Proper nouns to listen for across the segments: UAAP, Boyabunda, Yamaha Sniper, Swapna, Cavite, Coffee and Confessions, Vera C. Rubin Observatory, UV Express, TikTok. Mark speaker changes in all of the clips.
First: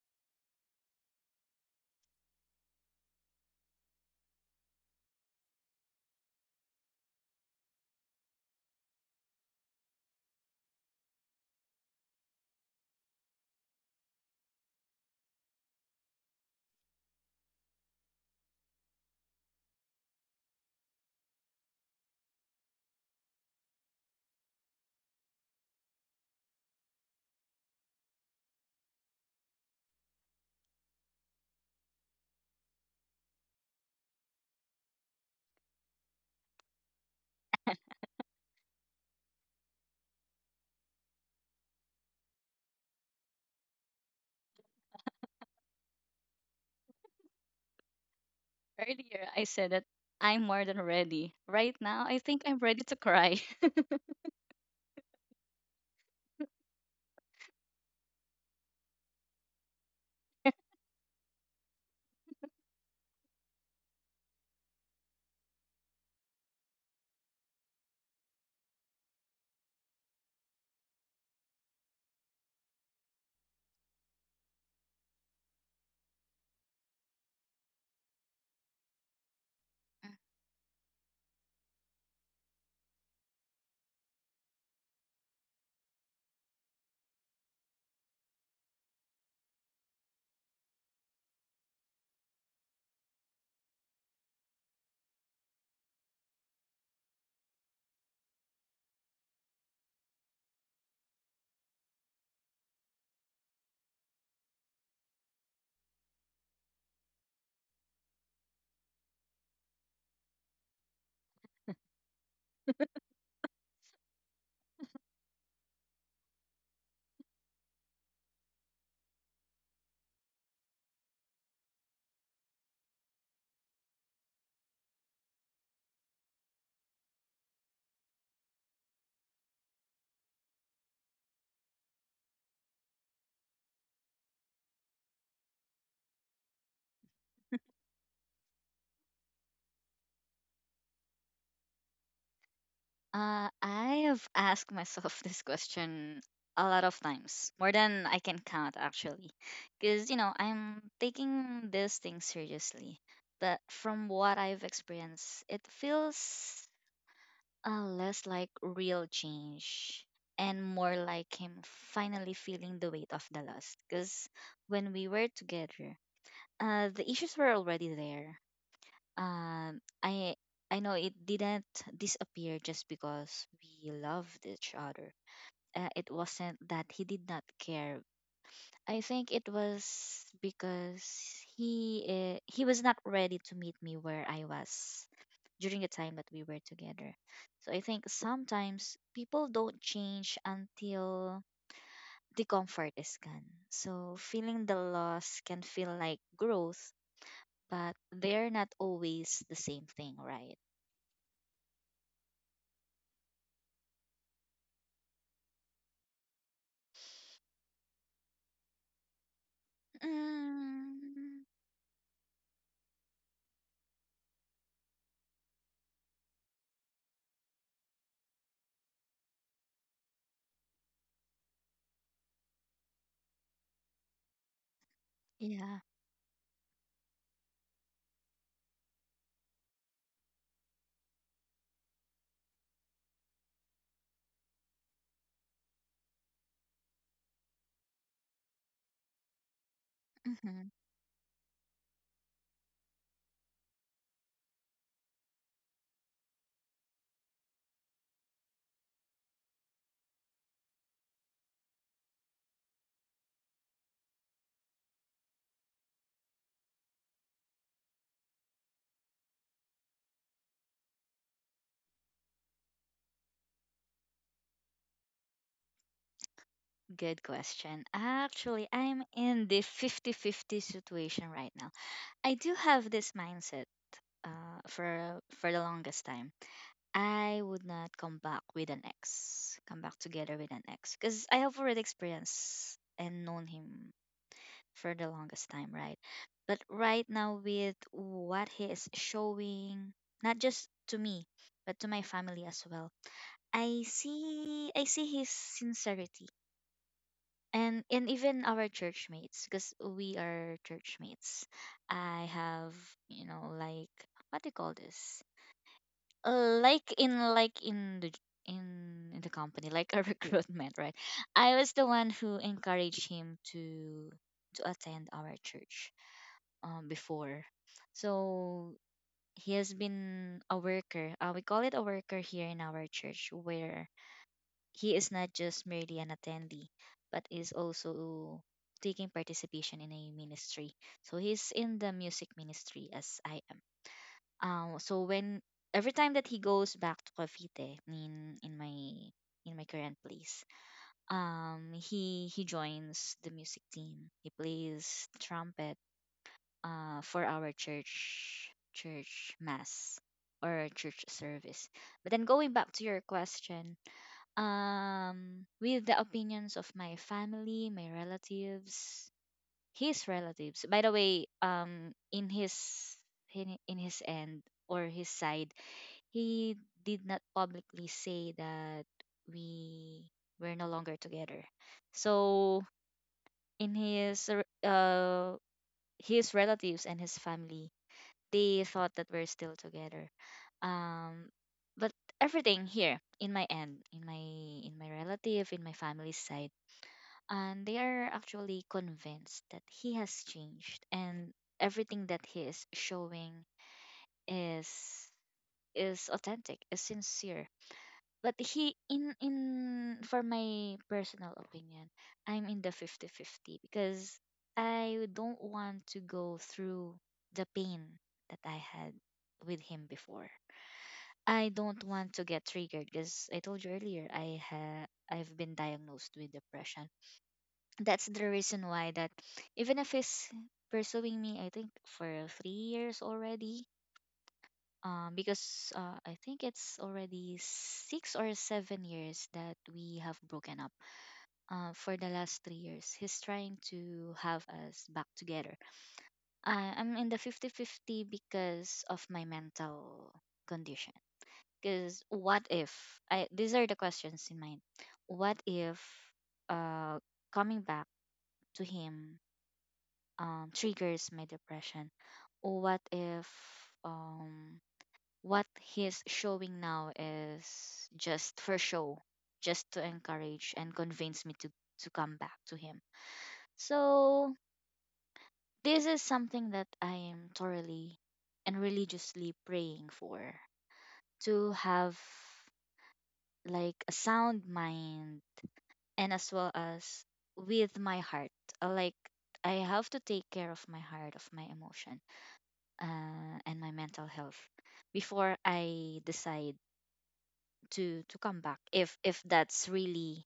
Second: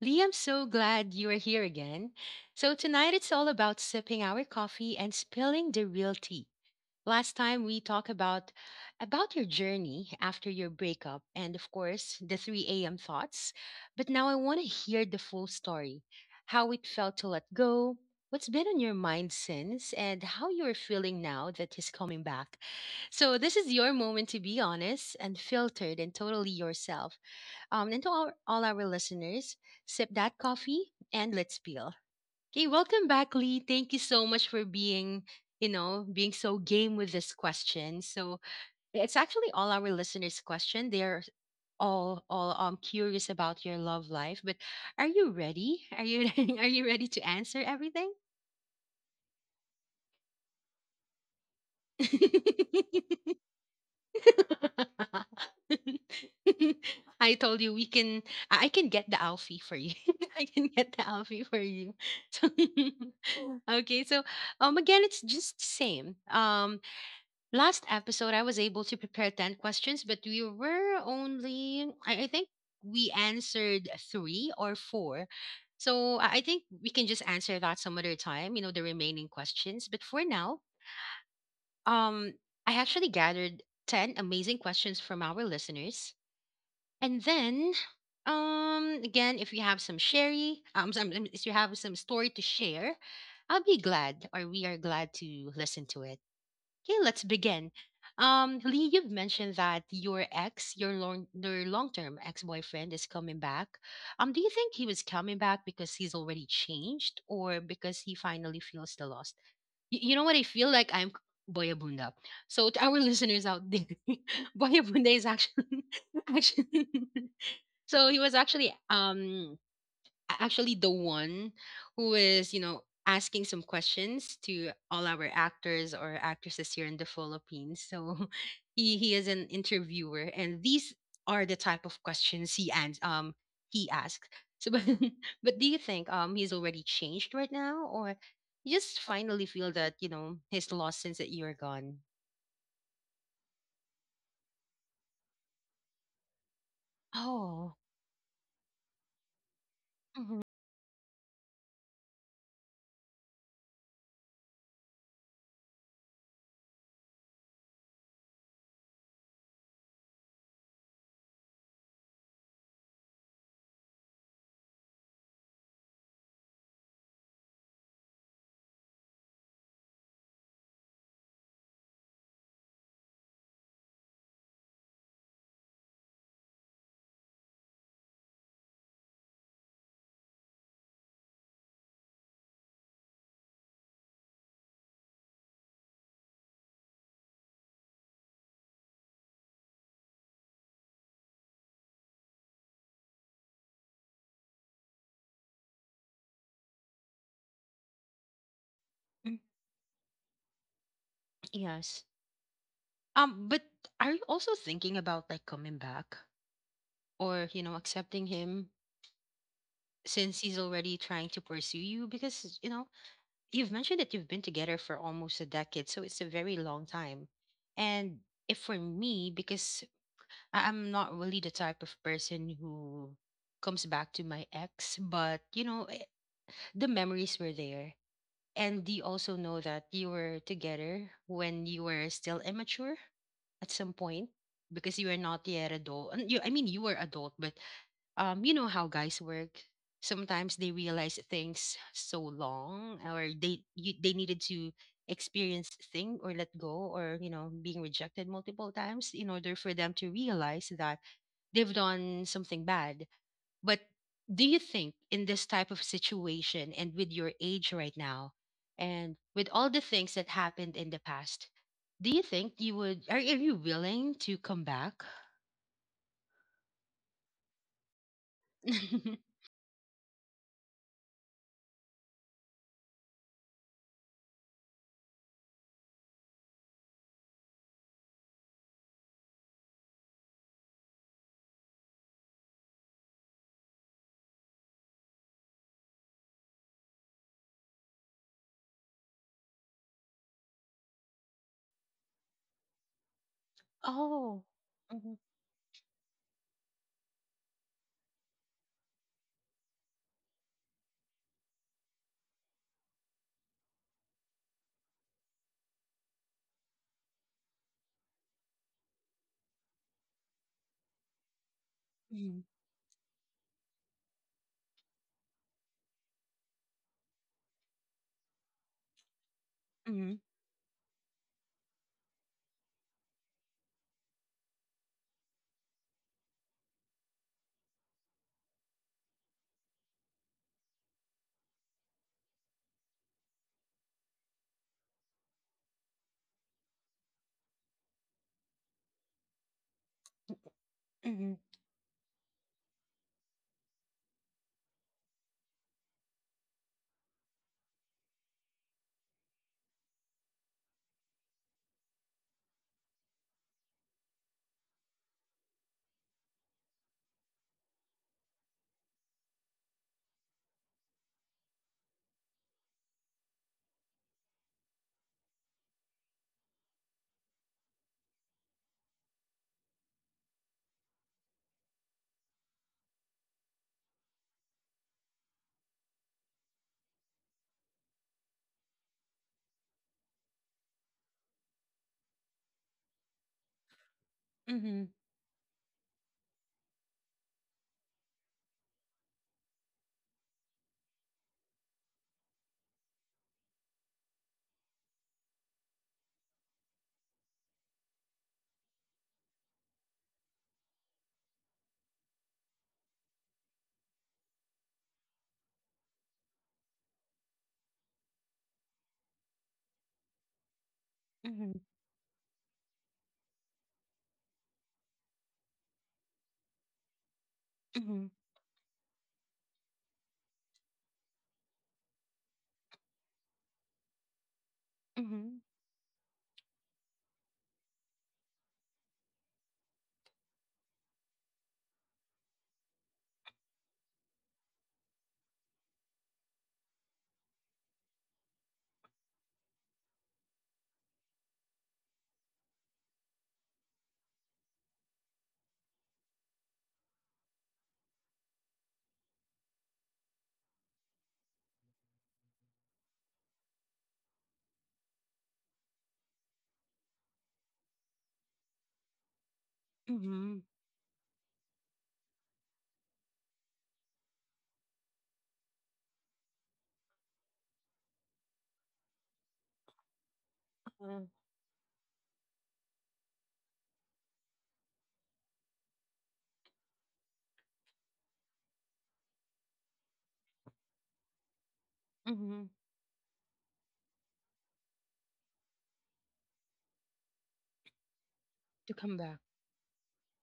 Speaker 1: Lee, I'm so glad you are here again. So, tonight it's all about sipping our coffee and spilling the real tea. Last time we talked about your journey after your breakup and of course the 3 a.m. thoughts. But now I want to hear the full story. How it felt to let go, what's been on your mind since, and how you are feeling now that he's coming back. So this is your moment to be honest and filtered and totally yourself. And to all our listeners, sip that coffee and let's peel. Okay, welcome back, Lee. Thank you so much for being so game with this question. So it's actually all our listeners' question. They're all curious about your love life. But are you ready? Are you are you ready to answer everything?
Speaker 2: Earlier, I said that I'm more than ready. Right now, I think I'm ready to cry.
Speaker 1: I told you we can. I can get the Alfie for you. I can get the Alfie for you. So, okay, so again, it's just same. Last episode I was able to prepare ten questions, but we were only. I think we answered three or four. So I think we can just answer that some other time. You know the remaining questions, but for now um, I actually gathered 10 amazing questions from our listeners. And then, again, if you have if you have some story to share, I'll be glad or we are glad to listen to it. Okay, let's begin. Lee, you've mentioned that your long-term ex-boyfriend is coming back. Do you think he was coming back because he's already changed or because he finally feels the loss? You know what? I feel like I'm Boyabunda. So to our listeners out there, Boyabunda is actually actually. So he was actually the one who is, you know, asking some questions to all our actors or actresses here in the Philippines. So he is an interviewer, and these are the type of questions he asks. So, but, but do you think he's already changed right now, or you just finally feel that you know he's lost since that you're gone?
Speaker 2: I have asked myself this question a lot of times, more
Speaker 1: Oh,
Speaker 2: than I can count, actually, because you know
Speaker 1: mhm.
Speaker 2: I'm taking this thing seriously. But from what I've experienced, it feels less like real change and more like him finally feeling the weight of the loss. Because when we were together, the issues were already there. Um i i know it didn't disappear just because we loved each other. It wasn't that he did not care. I think it was because he was not ready to meet me where I was during the time that we were together. So I think sometimes people don't change until the comfort is gone. So feeling the loss can feel like growth, but they're not always
Speaker 1: Mm,
Speaker 2: the same thing, right?
Speaker 1: yes. But are you also thinking about like coming back or you know accepting him since he's already trying
Speaker 2: Mm.
Speaker 1: to pursue you because you know you've mentioned that you've been together for almost a decade, so it's a very long time. And if for me, because I'm not really the type of person who comes back to my ex. But you
Speaker 2: Yeah.
Speaker 1: know, eh, the memories were there, and you also know that you were together when you were still immature at some point, because you were not yet adult and you I mean you were adult, but you know how guys work. Sometimes
Speaker 2: Mhm.
Speaker 1: they realize things so long, or they needed to experience thing or let go, or you know being rejected multiple times in order for them to realize that they've done something bad. But do you think in this type of situation and with your age right now, and with all the things that happened in the past, do you think you would are you willing to come back?
Speaker 2: Good question. Actually, I'm in the 50-50 situation right now. I do have this mindset for the longest time. I would not come back with an ex, come back together with an ex, because I have already experienced and known him for the longest time, right? But right now, with what he is showing, not just to me, but to my family as well, I
Speaker 1: Oh.
Speaker 2: see I see his sincerity. And even our church mates, because we are church mates. I have, like, what do you call this? Like in the in the company, like a recruitment, right? I was the one who encouraged him to attend our church before. So he has
Speaker 1: Mm-hmm.
Speaker 2: been a worker. We call it a worker here in our church, where he is not just merely an attendee, but is also taking participation in a ministry. So he's in the music ministry as I am. So when every time that he goes back to Cavite in in my current place,
Speaker 1: Mhm,
Speaker 2: he joins the music team. He plays trumpet for our church mass or church service. But then, going back to your question, with the opinions of my family, my relatives, his relatives, by the way, in his in his end or his side, he did not publicly say that we were no longer together. So in his relatives and his family, they thought that we're still together. Um, but everything here in my end, in
Speaker 1: mhm,
Speaker 2: my relative, in my family side, and they are actually convinced that he has changed and everything that he is showing is is authentic, is sincere. But he in, for my personal opinion, I'm in the 50-50 because I don't want to go through the pain that I had with him before. I
Speaker 1: mhm,
Speaker 2: don't want to get triggered because I told you earlier, I've been diagnosed with depression. That's
Speaker 1: mhm,
Speaker 2: the reason why, that even if he's pursuing me, I think for 3 years already,
Speaker 1: mhm,
Speaker 2: because I think it's already 6 or 7 years that we have broken up. For the last 3 years, he's trying to have us back together. I'm in the 50-50 because of my mental condition. Because, what if? These are the questions in mind. What if uh, coming back to him triggers my depression? What if. Um, what he's showing now is just for show, just to
Speaker 1: mhm,
Speaker 2: encourage and convince me to come back to him. So this is something that I am thoroughly and religiously praying for,
Speaker 1: uh,
Speaker 2: to have like a sound mind and as well as with my heart. Like, I have to take care of my heart, of my emotion,
Speaker 1: mhm,
Speaker 2: and my mental health before I decide to come back,
Speaker 1: to
Speaker 2: if
Speaker 1: come back.
Speaker 2: that's really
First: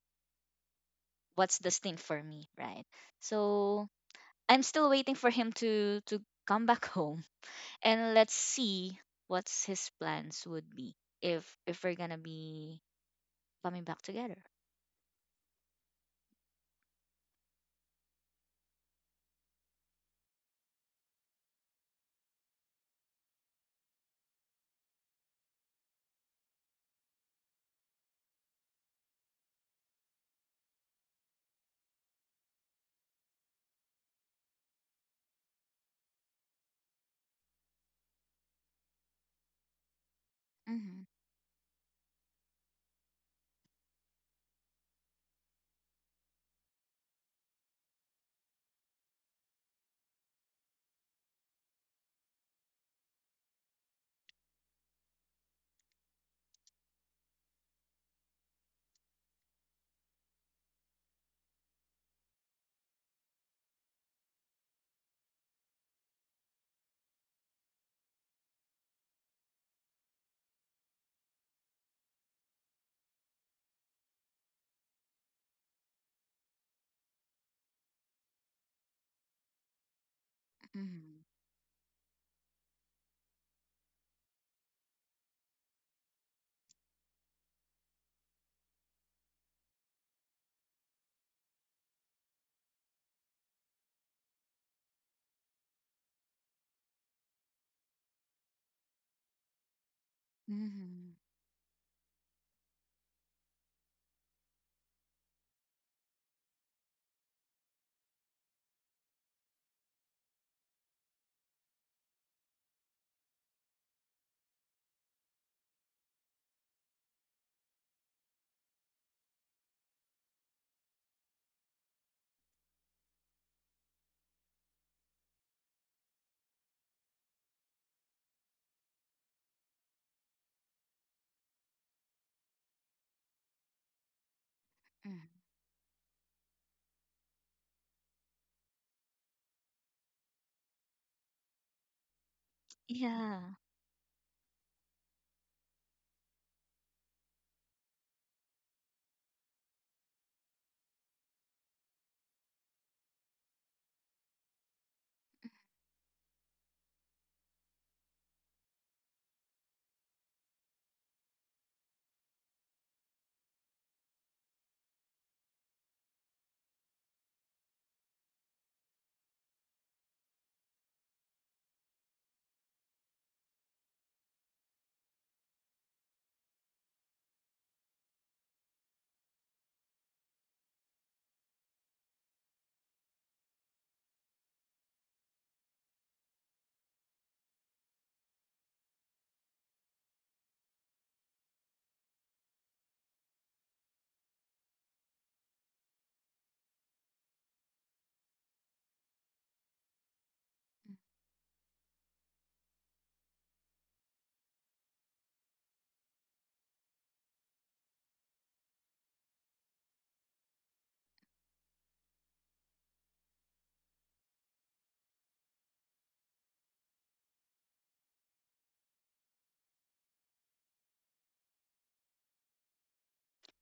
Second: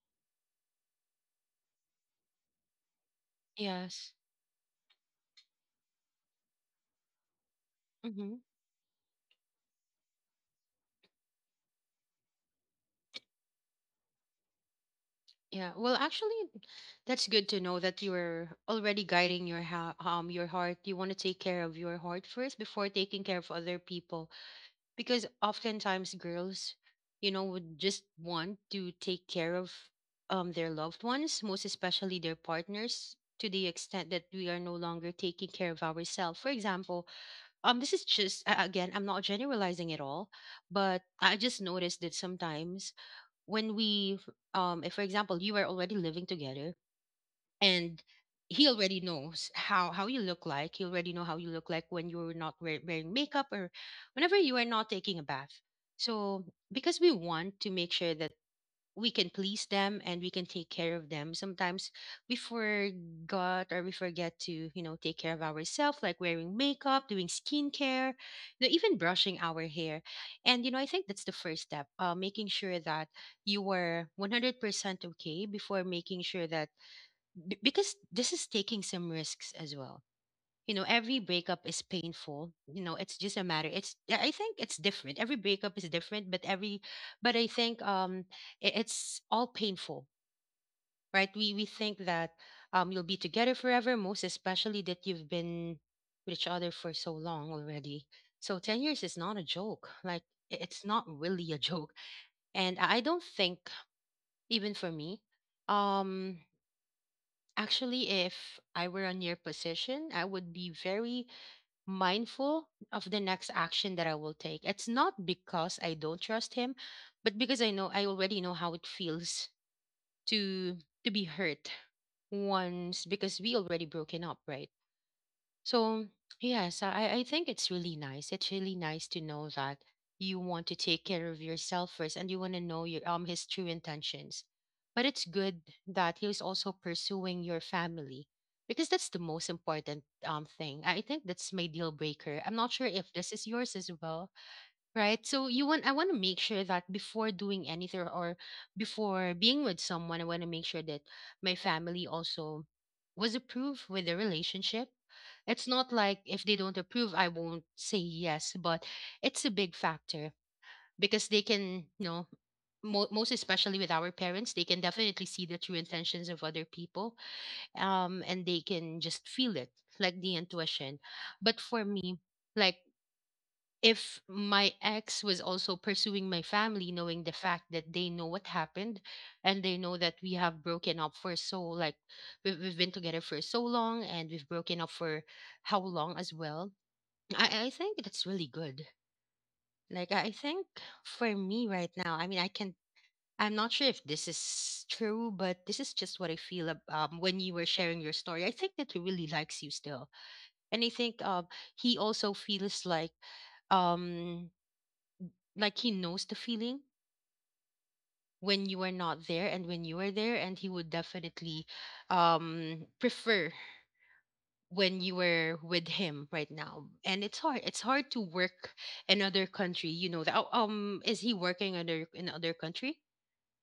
Speaker 2: what's destined for me, right? So
Speaker 1: Yes.
Speaker 2: I'm still waiting for him to come back home, and
Speaker 1: Mm-hmm.
Speaker 2: let's see what's his plans would be if we're gonna be coming back together.
Speaker 1: Yeah. Well, actually, that's good to know that you're already guiding your your heart. You want to take care of your heart first before taking care of other people, because oftentimes girls, you know, would just want to take care of their loved ones, most especially their partners, to the extent that we are no longer taking care of ourselves. For example, this is just again, I'm not generalizing at all,
Speaker 2: Mm-hmm.
Speaker 1: but I just noticed that sometimes when we, if for example you are already living together and he already knows how you look like, he already know how you look like when you're not wearing makeup or whenever you are not taking a bath. So because we want to make sure that we can please them and we can take care of them. Sometimes we forgot or we forget to, you know, take care of ourselves, like wearing makeup, doing skincare, you know, even brushing our hair. And, you know, I think that's the first step, making sure that you are 100% okay before making sure that, b- because this is taking some risks as well. You know every
Speaker 2: Mm-hmm.
Speaker 1: breakup is painful, you know it's just a matter, it's yeah, I think it's different, every breakup is different, but every but I think I- it's all painful, right? We think that you'll be together forever, most especially that you've been with each other for so long already. So 10 years is not a joke, like I- it's not
Speaker 2: Mm-hmm.
Speaker 1: really a joke. And I don't think, even for me, um, actually if I were on your position I would be very mindful of the next action that I will take. It's not because I don't trust him, but because I know, I already know how it feels to to be hurt once, because we already broken up, right? So, yes, I think it's really nice. It's really nice to know that you want to take care of yourself first and you want to know your his true intentions. But it's
Speaker 2: Mm-hmm.
Speaker 1: good that he was also pursuing your family, because that's the most important thing. I think that's my deal breaker. I'm not sure if this
Speaker 2: Yeah.
Speaker 1: is yours as well, right? So you want I want to make sure that before doing anything or before being with someone, I want to make sure that my family also was approved with the relationship. It's not like if they don't approve I won't say yes, but it's a big factor, because they can you know mo- most especially with our parents, they can definitely see the true intentions of other people, um, and they can just feel it, like the intuition. But for me, like, if my ex was also pursuing my family, knowing the fact that they know what happened and they know that we have broken up for so, like, we've been together for so long and we've broken up for how long as well, I think that's really good. Like I think for me right now, I can, I'm not sure if this is true, but this is just what I feel when you were sharing your story, I think that he really likes you still. And I think he also feels um like he knows the feeling when you are not there and when you are there, and he would definitely prefer when you were with him right now. And it's hard, it's hard to work in other country, you know that. Oh, um, is he working under in other country?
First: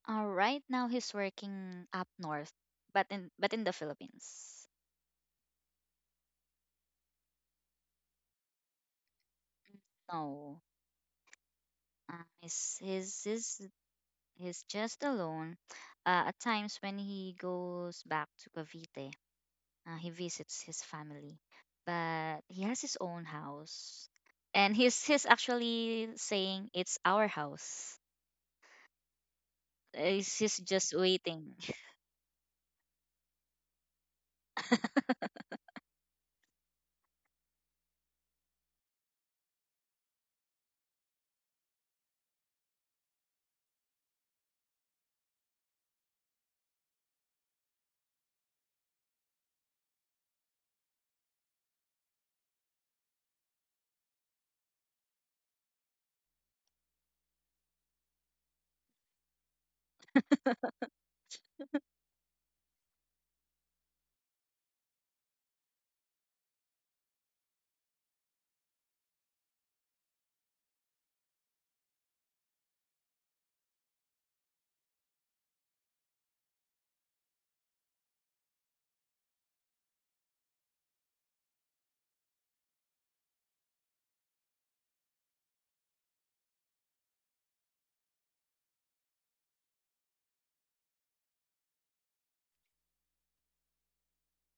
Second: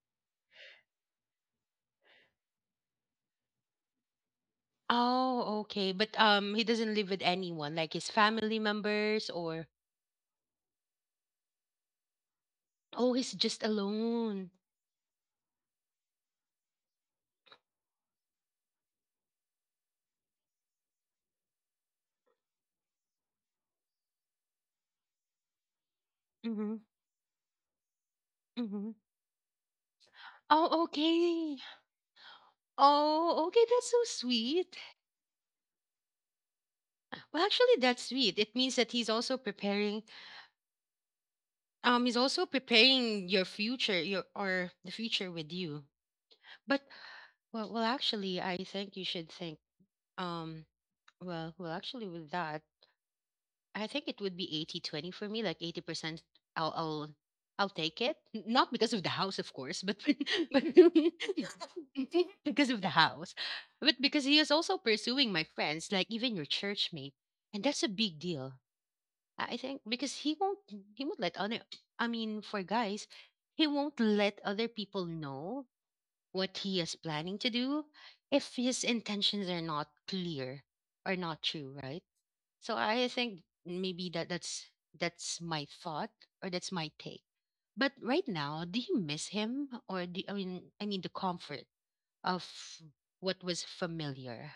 Speaker 2: Right now he's working up north, but in the Philippines.
Speaker 1: Oh, okay. But he doesn't live with anyone like his family members or?
Speaker 2: No. uh, he's,
Speaker 1: Oh,
Speaker 2: he's
Speaker 1: he's
Speaker 2: he's
Speaker 1: just alone.
Speaker 2: He's just alone. At times when he goes back to Cavite, he visits his family, but he has his own house, and he's actually saying
Speaker 1: Mm-hmm,
Speaker 2: it's our house.
Speaker 1: mm-hmm.
Speaker 2: He's
Speaker 1: Oh,
Speaker 2: just waiting.
Speaker 1: okay. Oh, okay, that's so sweet. Well, actually, that's sweet. It means that he's also preparing. He's also preparing your future, your or the future with you. But well, actually, I think you should think. Um, well, actually, with that, I think it would be 80-20 for me. Like 80%, I'll, I'll, I'll take it. Not because of the house, of course, but but because of the house, but because he is also pursuing my friends, like even your church mate, and that's a big deal. I think because he won't let other, I mean for guys, he won't let other people know what he is planning to do if his intentions are not clear or not true, right? So I think maybe that's my thought or that's my take. But right now, do you miss him, or do I mean, I mean the comfort of what was familiar?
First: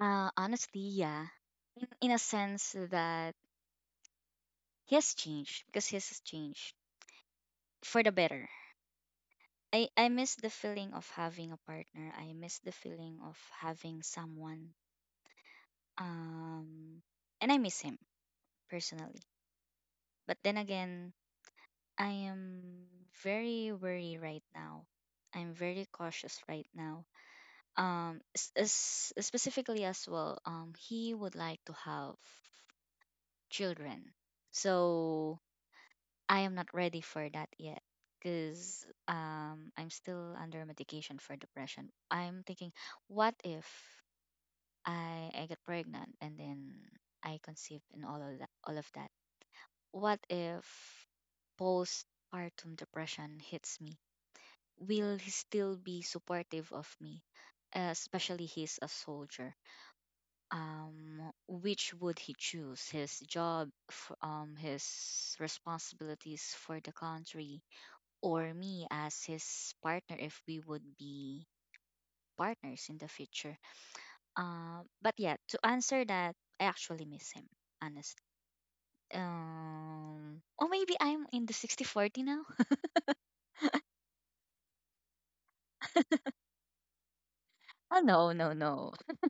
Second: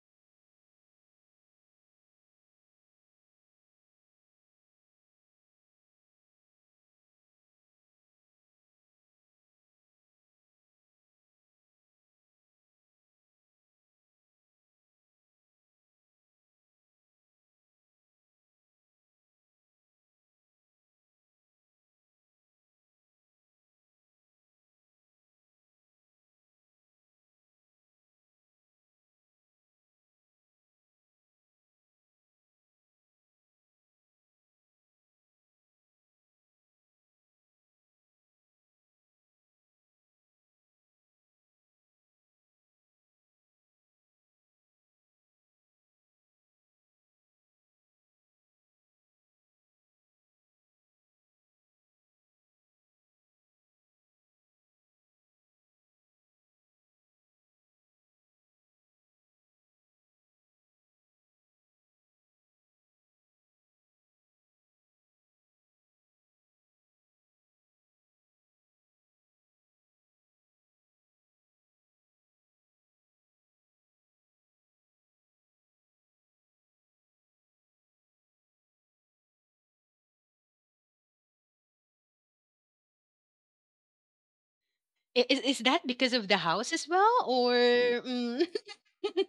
Speaker 2: Honestly, yeah. In a sense that he has changed, because he has changed for the better. I miss the feeling of having a partner. I miss the feeling of having someone. Um, and I miss him personally. But then again, I am very worried right now. I'm very cautious right now. Specifically as well, he would like to have children. So I am not ready for that yet, because I'm still under medication for depression. I'm thinking, what if I get pregnant and then I conceive, and all of that, what if postpartum depression hits me? Will he still be supportive of me? Especially he's a soldier. Um, which would he choose? His job, his responsibilities for the country, or me as his partner, if we would be partners in the future? But yeah, to answer that, I actually miss him, honestly. Or maybe I'm in the 60-40 now.
Speaker 1: Is that because of the house as well, or
Speaker 2: Oh, no,
Speaker 1: mm,
Speaker 2: no, no.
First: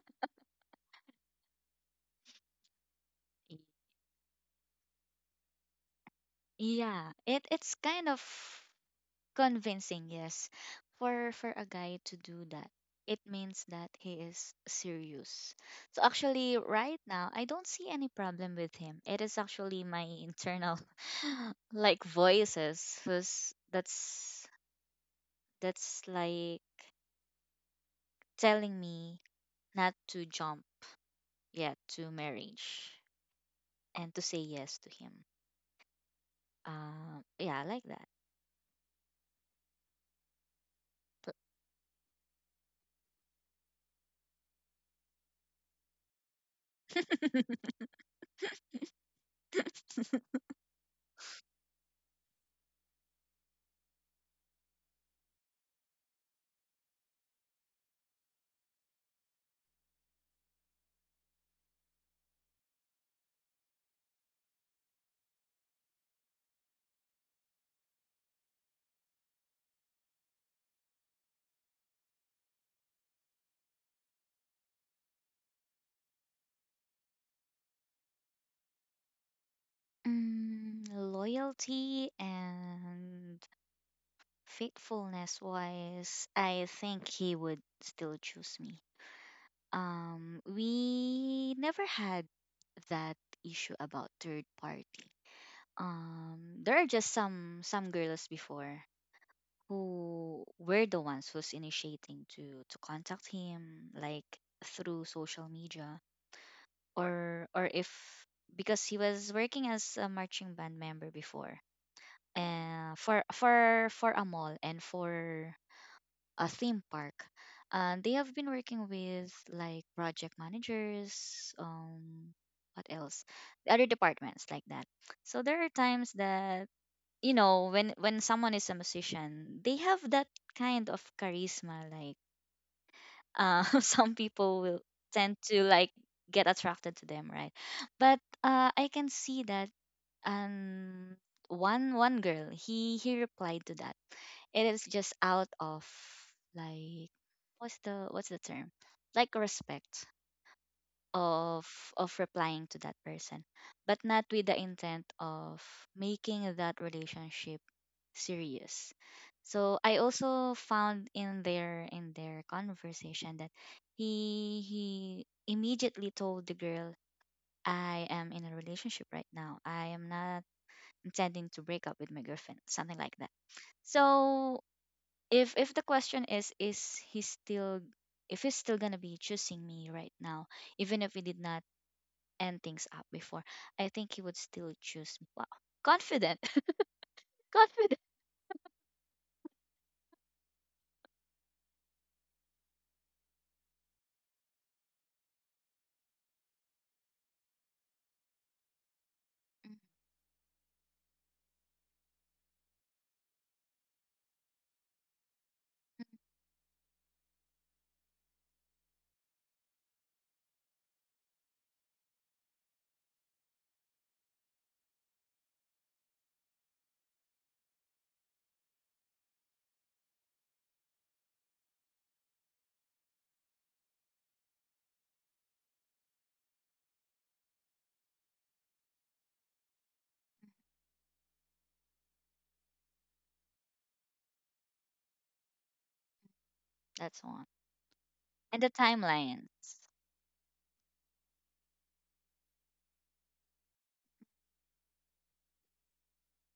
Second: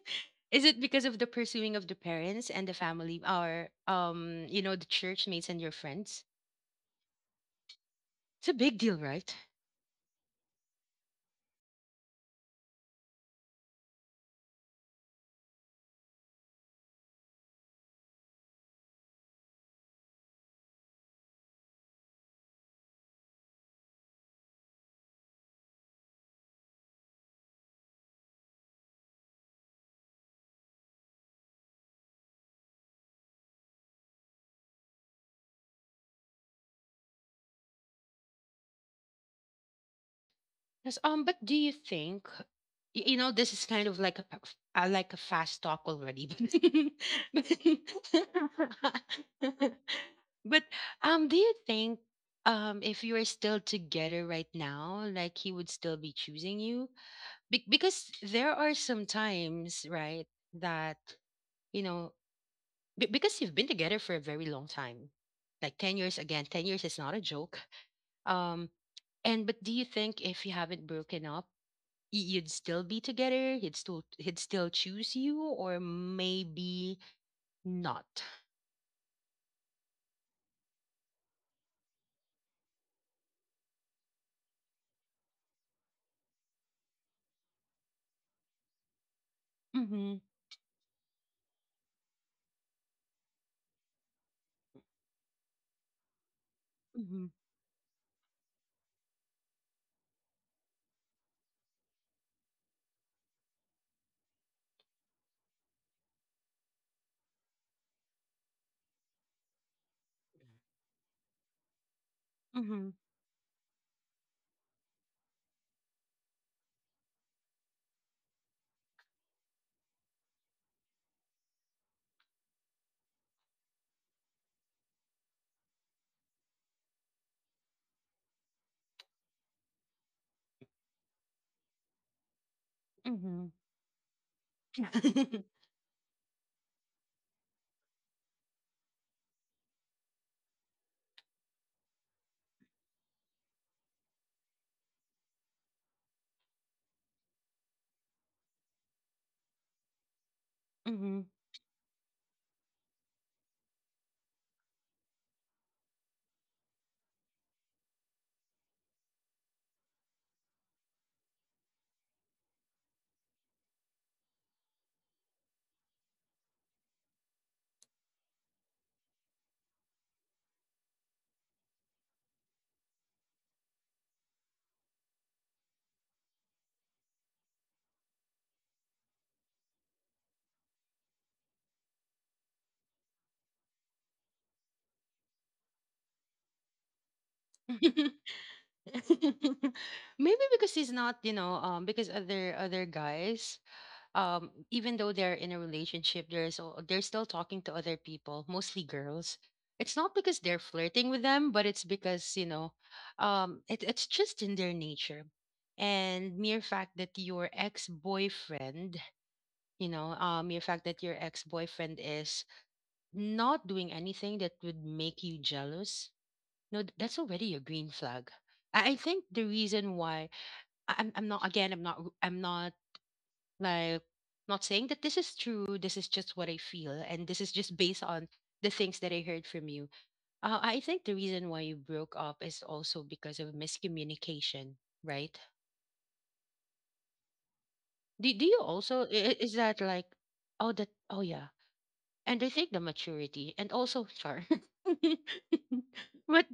Speaker 1: is it because of the pursuing of the parents and the family,
Speaker 2: Y-
Speaker 1: or you know, the church mates and your friends?
Speaker 2: Yeah, it's kind of
Speaker 1: It's a big deal, right?
Speaker 2: convincing, yes, for a guy to do that. It means that he is serious. So actually, right now, I don't see any problem with him. It is actually my internal, like, voices, who's that's like telling me not to jump yet to marriage and to say yes to him. Yeah, I like
Speaker 1: Yes. But do you think, you know, this is kind of like a like a fast talk already,
Speaker 2: that.
Speaker 1: but but do you think if you are still together right now, like he would still be choosing you? Because there are some times, right, that, you know, because you've been together for a very long time, like 10 years, again, 10 years is not a joke. Um, and, but do you think if you haven't broken up, you'd still be together? He'd still choose you or maybe not?
Speaker 2: Loyalty and faithfulness wise, I think he would still choose me.
Speaker 1: Mm-hmm.
Speaker 2: We never had that issue about third party. There are just
Speaker 1: Mm-hmm.
Speaker 2: some girls before who were the ones who's initiating to contact him, like through social media, or if, because he was working as a marching band member before
Speaker 1: Mm-hmm.
Speaker 2: for a mall and for a theme park, and they have been working with, like, project managers, what else, the other departments like that. So there are times that, you know, when someone is a musician, they have that kind of charisma, like
Speaker 1: Mm-hmm.
Speaker 2: some people will tend to like get attracted to them, right? But I can see that um one girl he replied to, that it is just out of, like, what's the term, like, respect
Speaker 1: Mm-hmm.
Speaker 2: of of replying to that person, but not with the intent of making that relationship serious. So I also found in their conversation that he immediately told the girl, I am in a relationship right now, I am not intending to break up with my girlfriend, something like that. So if the question is he still, if he's still gonna be choosing me right now, even if we did not end things up before, I think he would still choose. Bluff. Confident. Confident.
Speaker 1: Maybe because he's not, because other guys even though they're in a relationship, they're still talking to other people, mostly girls. It's not because they're flirting with them, but it's because, it's just in their nature. And mere fact that your ex-boyfriend is not doing anything that would make you jealous. No, that's already a green flag. I think the reason why I'm not like, not saying that this is true, this is just what I feel, and this is just based on the things that I heard from you. I think the reason why you broke up is also because of miscommunication, right?
Speaker 2: That's one.
Speaker 1: Do
Speaker 2: And
Speaker 1: you
Speaker 2: the
Speaker 1: also, is that
Speaker 2: timelines.
Speaker 1: like, oh, that, oh, yeah. And I think the maturity and also, sure. But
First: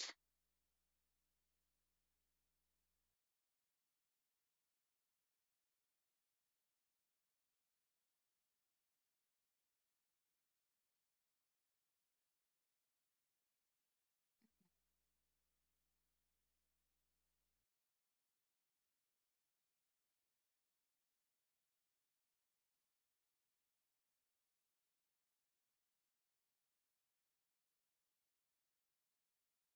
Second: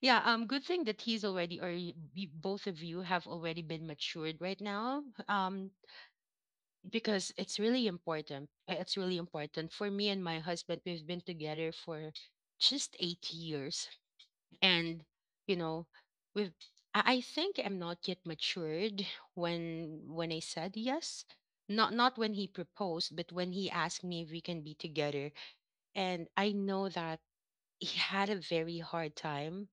Speaker 1: yeah, good thing that he's already, or both of you have already been matured right now. Because it's really important. It's really important for me and my husband. We've been together for just 8 years, and you know, we've. I think I'm not yet matured when I said yes. Not when he proposed, but when he asked me if we can be together. And I know that he had a very hard time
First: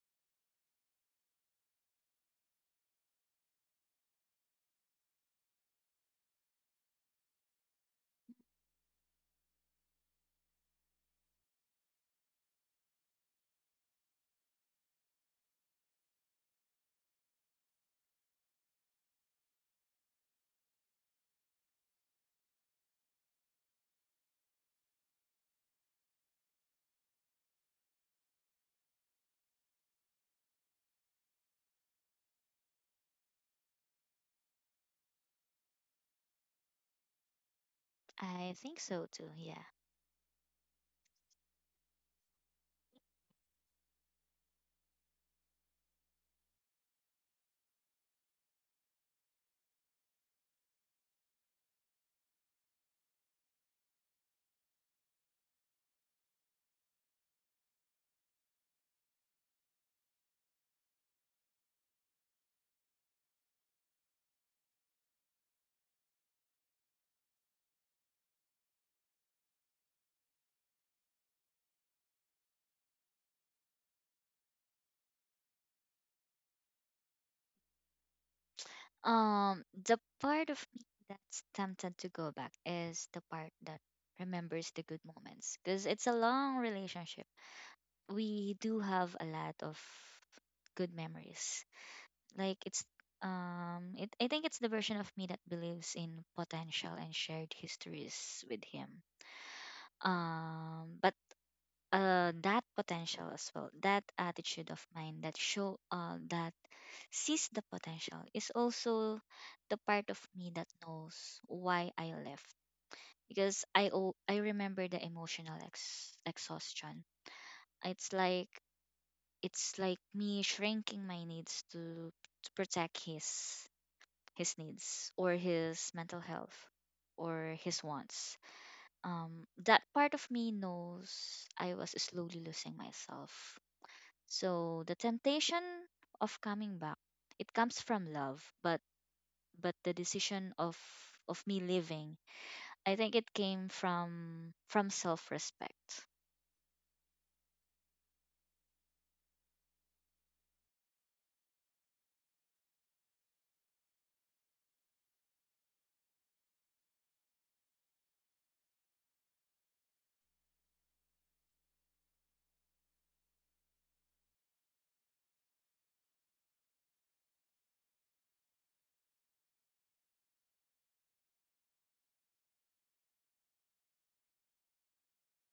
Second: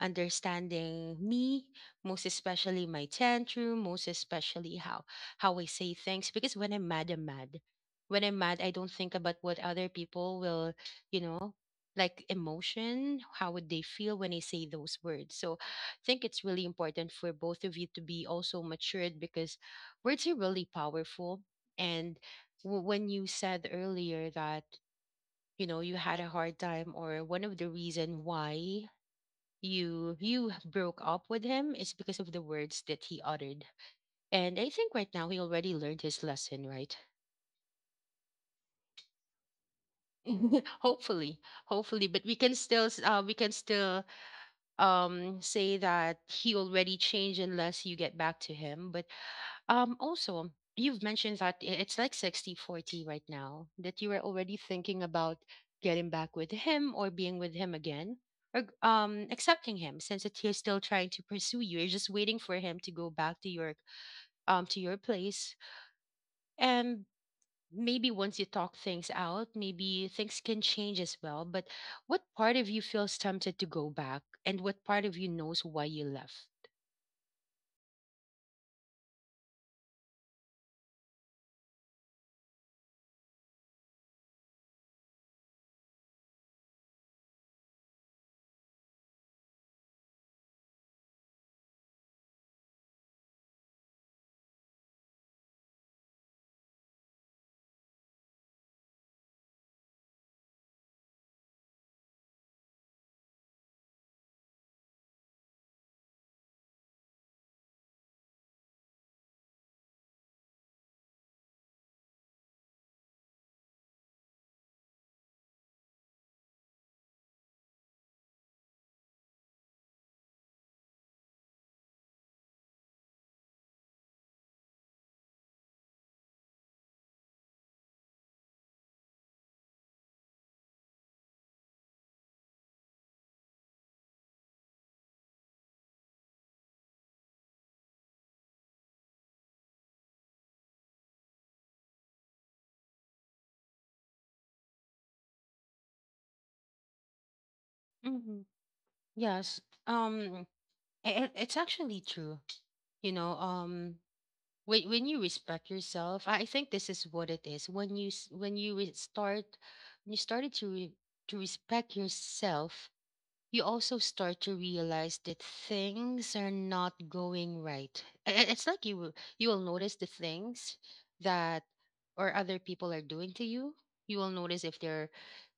Speaker 1: understanding me, most especially my tantrum, most especially how I say things. Because when I'm mad, I'm mad. When I'm mad, I don't think about what other people will, you know, like emotion, how would they feel when I say those words. So I think it's really important for both of you to be also matured because words are really powerful. And when you said earlier that you had a hard time or one of the reason why you broke up with him is because of the words that he uttered. And I think right now he already learned his lesson, right?
Speaker 2: I think so too, yeah.
Speaker 1: Hopefully, hopefully, but we can still say that he already changed unless you get back to him. But also, you've mentioned that it's like 60-40 right now, that you were already thinking about getting back with him or being with him again, or accepting him since he's still trying to pursue you. You're just waiting for him to go back to your place. And maybe once you talk things out, maybe things can change as well. But what part of you feels tempted to go back and what part of you knows why you left?
Speaker 2: The part of me that's tempted to go back is the part that remembers the good moments, because it's a long relationship. We do have a lot of good memories. Like, it's it I think it's the version of me that believes in potential and shared histories with him. But that potential as well, that attitude of mine that sees the potential is also the part of me that knows why I left. Because I remember the emotional exhaustion. It's like, me shrinking my needs to protect his needs or his mental health or his wants. That part of me knows I was slowly losing myself. So the temptation of coming back, it comes from love, but the decision of me living, I think, it came from self-respect.
Speaker 1: Hmm. Yes. Um, it's actually true you know um when you respect yourself, I think this is what it is when you s- when you re- start when you started to to respect yourself, you also start to realize that things are not going right. It's like you will notice the things that or other people are doing to you. You will notice if they're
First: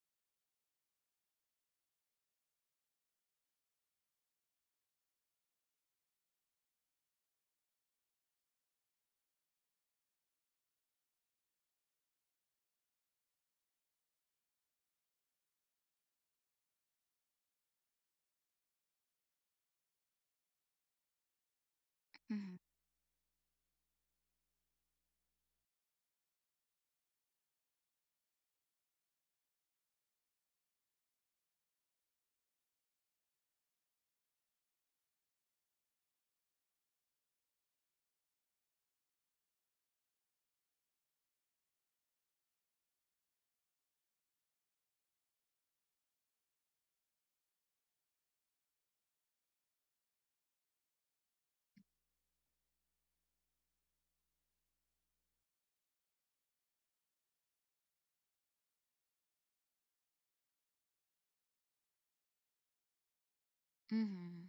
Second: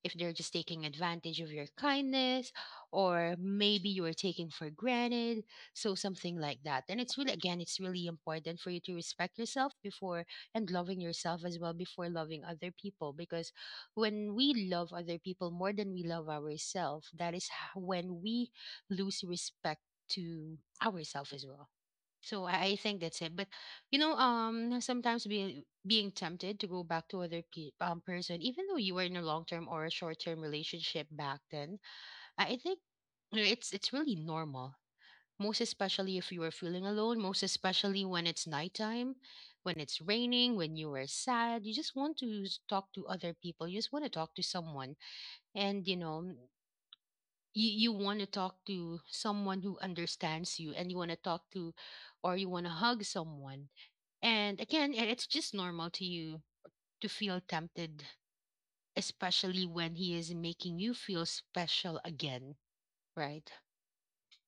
Speaker 1: if they're just taking advantage of your kindness, or maybe you are taking for granted. So something like that. And it's really important for you to respect yourself before, and loving yourself as well before loving other people, because when we love other people more than we love ourselves, that is when we lose respect to ourselves as well. So
Speaker 2: Mm-hmm.
Speaker 1: I think that's it. But sometimes being tempted to go back to other person, even though you were in a long term or a short term relationship back then, I think, it's really normal, most especially if you are feeling alone, most especially when it's nighttime, when it's raining, when you are sad, you just want to talk to other people. You just want to talk to someone. And, you want to talk to someone who understands you, and you want to talk to or you want to hug someone. And again, it's just normal to you to feel tempted, especially when he is making you feel special again, right?
Speaker 2: Mm.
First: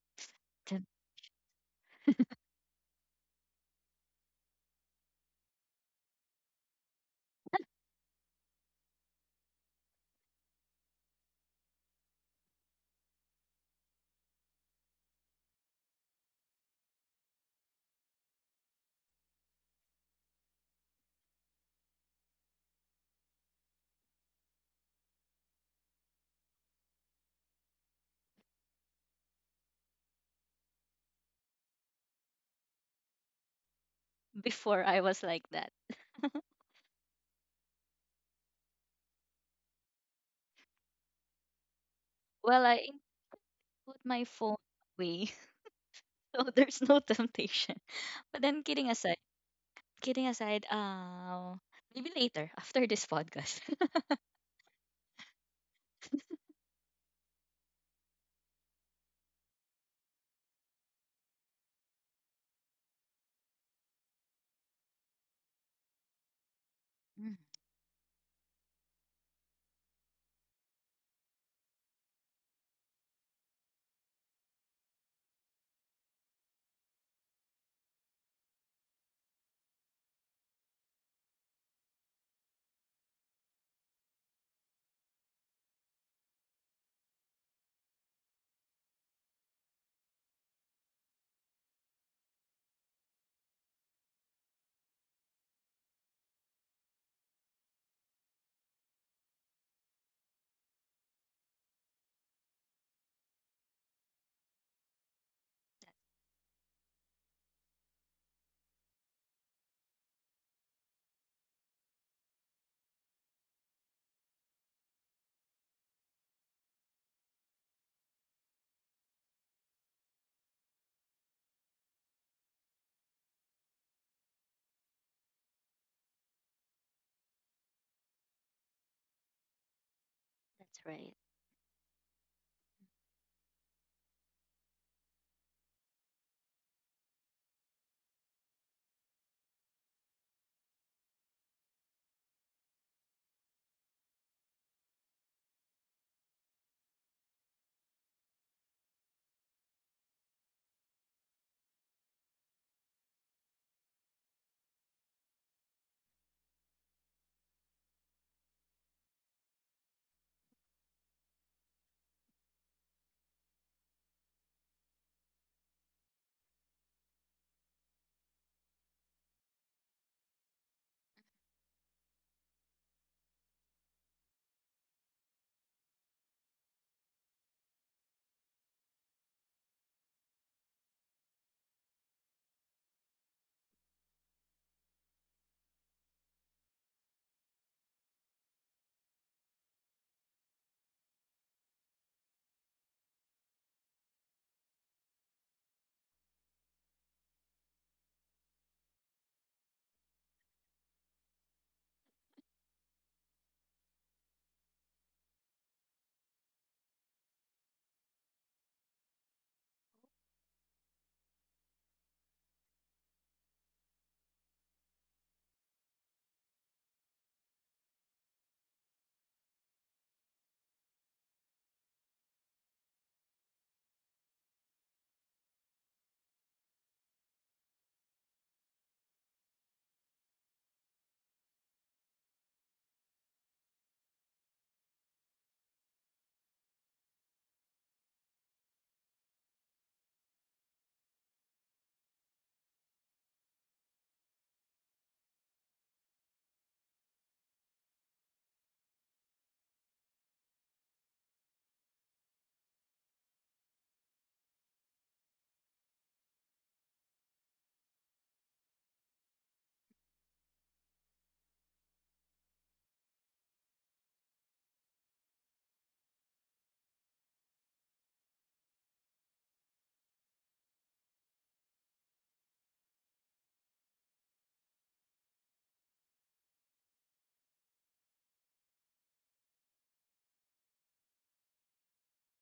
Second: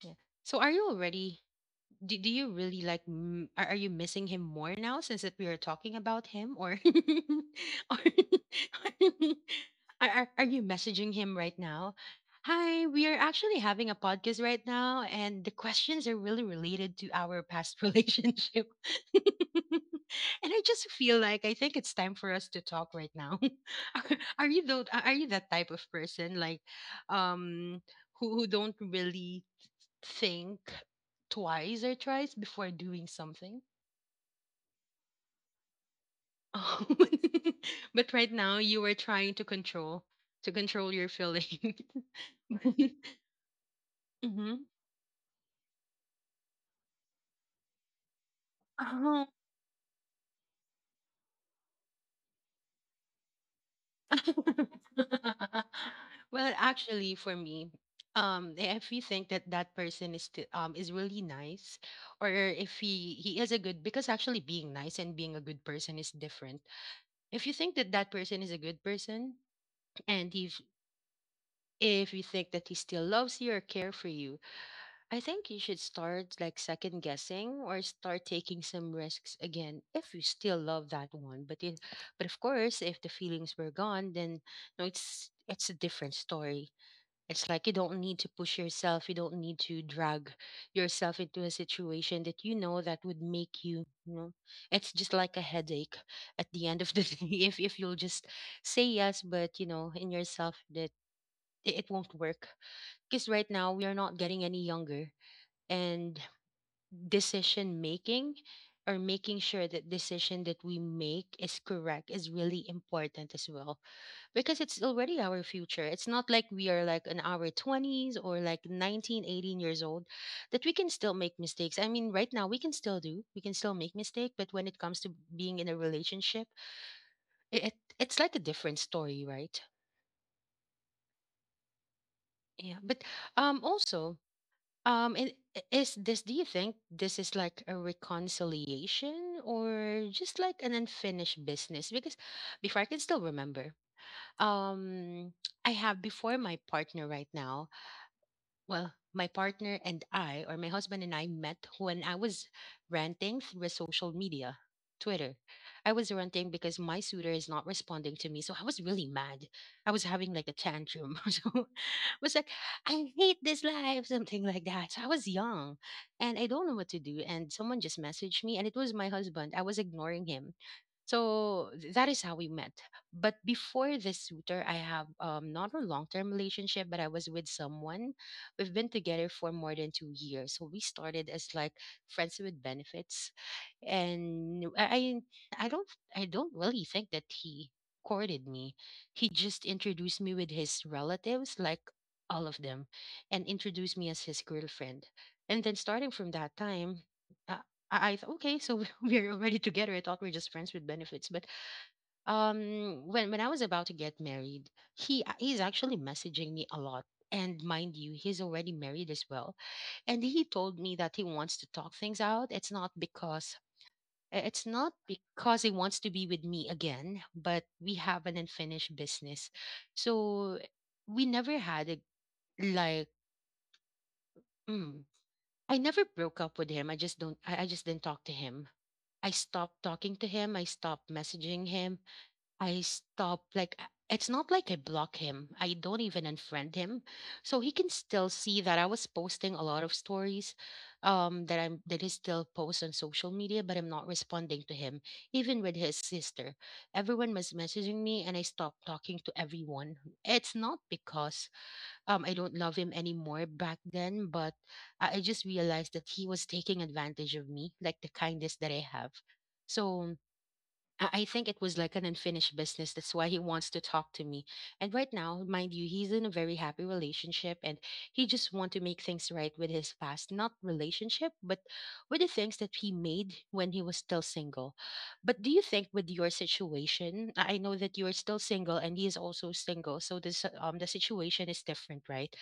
Speaker 1: Yeah. So are you already Do you really like are you missing him more now since that we are talking about him, or or are you messaging him right now? Hi, we are actually having a podcast right now, and the questions are really related to our past relationship and I just feel like I think it's time for us to talk right now. Are are you that type of person like um who don't really think twice or thrice before doing something.
Speaker 2: Before I was like that.
Speaker 1: Um, but right now you were trying to control your feelings.
Speaker 2: Well, I put my phone
Speaker 1: Hmm.
Speaker 2: away, so there's no temptation. But then, kidding aside,
Speaker 1: Oh.
Speaker 2: kidding aside, uh, maybe later after this podcast.
Speaker 1: Well, actually, for me, if you think that that person is still, is really nice, or if he is a good, because actually being nice and being a good person is different.
Speaker 2: Mm.
Speaker 1: If you think that that person is a good person, and he if you think that he still loves you or care for you, I think you should start like second guessing or start taking some risks again if you still love that one. But of course, if the feelings were gone, then no, it's a different story. It's like you don't need to push yourself, you don't need to drag yourself into a situation that you know that would make you, it's just like a headache at the end of the day if you'll just say yes, but you know, in yourself that it won't work, because right now we are not getting any younger, and decision making or making sure that decision that we make is correct is really important as well, because it's already our future. It's not like we are like in our 20s or like 19, 18 years old that we can still make mistakes. I mean right now we can still make mistake, but when it comes to being in a relationship, it, it it's like a different story, right?
Speaker 2: That's right.
Speaker 1: Yeah, but also. And is this, do you think this is like a reconciliation or just like an unfinished business? Because before I can still remember, um, I have before my partner right now, well, my partner and I, or my husband and I met when I was ranting through social media, Twitter. I was ranting because my suitor is not responding to me. So I was really mad. I was having like a tantrum. So was like, I hate this life, something like that. So I was young and I don't know what to do. And someone just messaged me, and it was my husband. I was ignoring him. So that is how we met. But before this suitor, I have not a long term relationship, but I was with someone. We've been together for more than 2 years. So we started as like friends with benefits, and I I don't I don't really think that he courted me. He just introduced me with his relatives, like all of them, and introduced me as his girlfriend. And then starting from that time, uh, I thought, okay, so we're already together. I thought we are just friends with benefits. But when I was about to get married, he's actually messaging me a lot. And mind you, he's already married as well. And he told me that he wants to talk things out. It's not because he wants to be with me again, but we have an unfinished business. So we never had a like, mm, I never broke up with him. I just don't, I just didn't talk to him. I stopped talking to him. I stopped messaging him. I stop like it's not like I block him. I don't even unfriend him. So he can still see that I was posting a lot of stories that he still posts on social media, but I'm not responding to him, even with his sister. Everyone was messaging me and I stopped talking to everyone. It's not because I don't love him anymore back then, but I just realized that he was taking advantage of me, like the kindness that I have. So I think it was like an unfinished business. That's why he wants to talk to me. And right now, mind you, he's in a very happy relationship and he just want to make things right with his past, not relationship, but with the things that he made when he was still single. But do you think with your situation, I know that you're still single and he is also single, so this the situation is different, right?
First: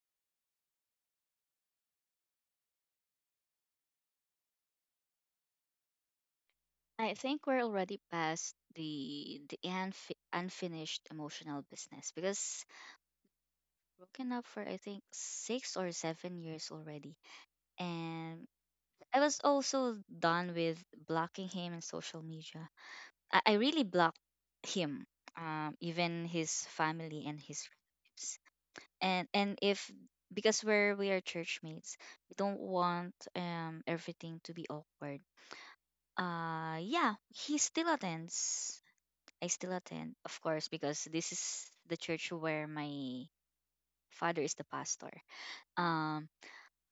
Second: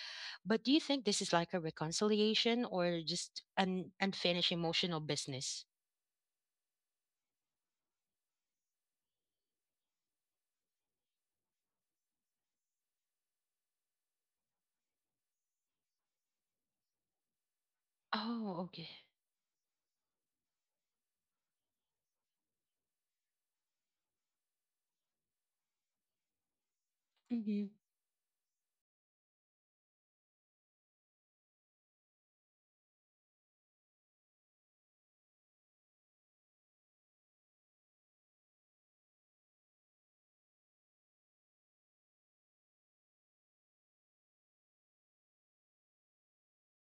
Speaker 1: But do you think this is like a reconciliation or just an unfinished emotional business?
Speaker 2: I think we're already past the unfinished emotional business, because broken up for, I think, 6 or 7 years already, and
Speaker 1: Oh, okay.
Speaker 2: I was also done with blocking him in social media. I really blocked him, even his family and his
Speaker 1: Mm-hmm.
Speaker 2: relatives, and if, because we are churchmates, we don't want everything to be awkward. Yeah, he still attends I still attend, of course, because this is the church where my father is the pastor. Um,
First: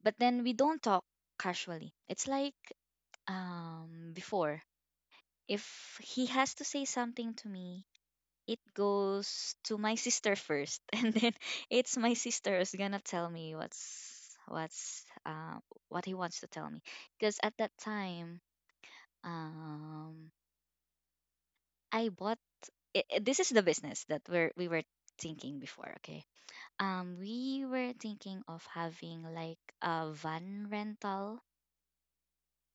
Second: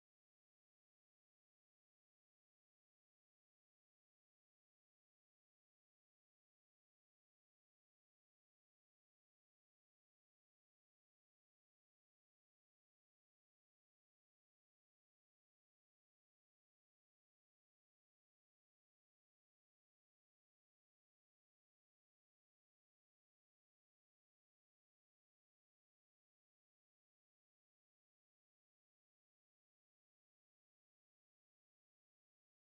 Speaker 2: but then we don't talk casually. It's like before. If he has to say something to me, it goes to my sister first, and then it's my sister who's gonna tell me what he wants to tell me. Because at that time, um, I bought. I- this is the business that we were thinking before. Okay. We were thinking of having like a van rental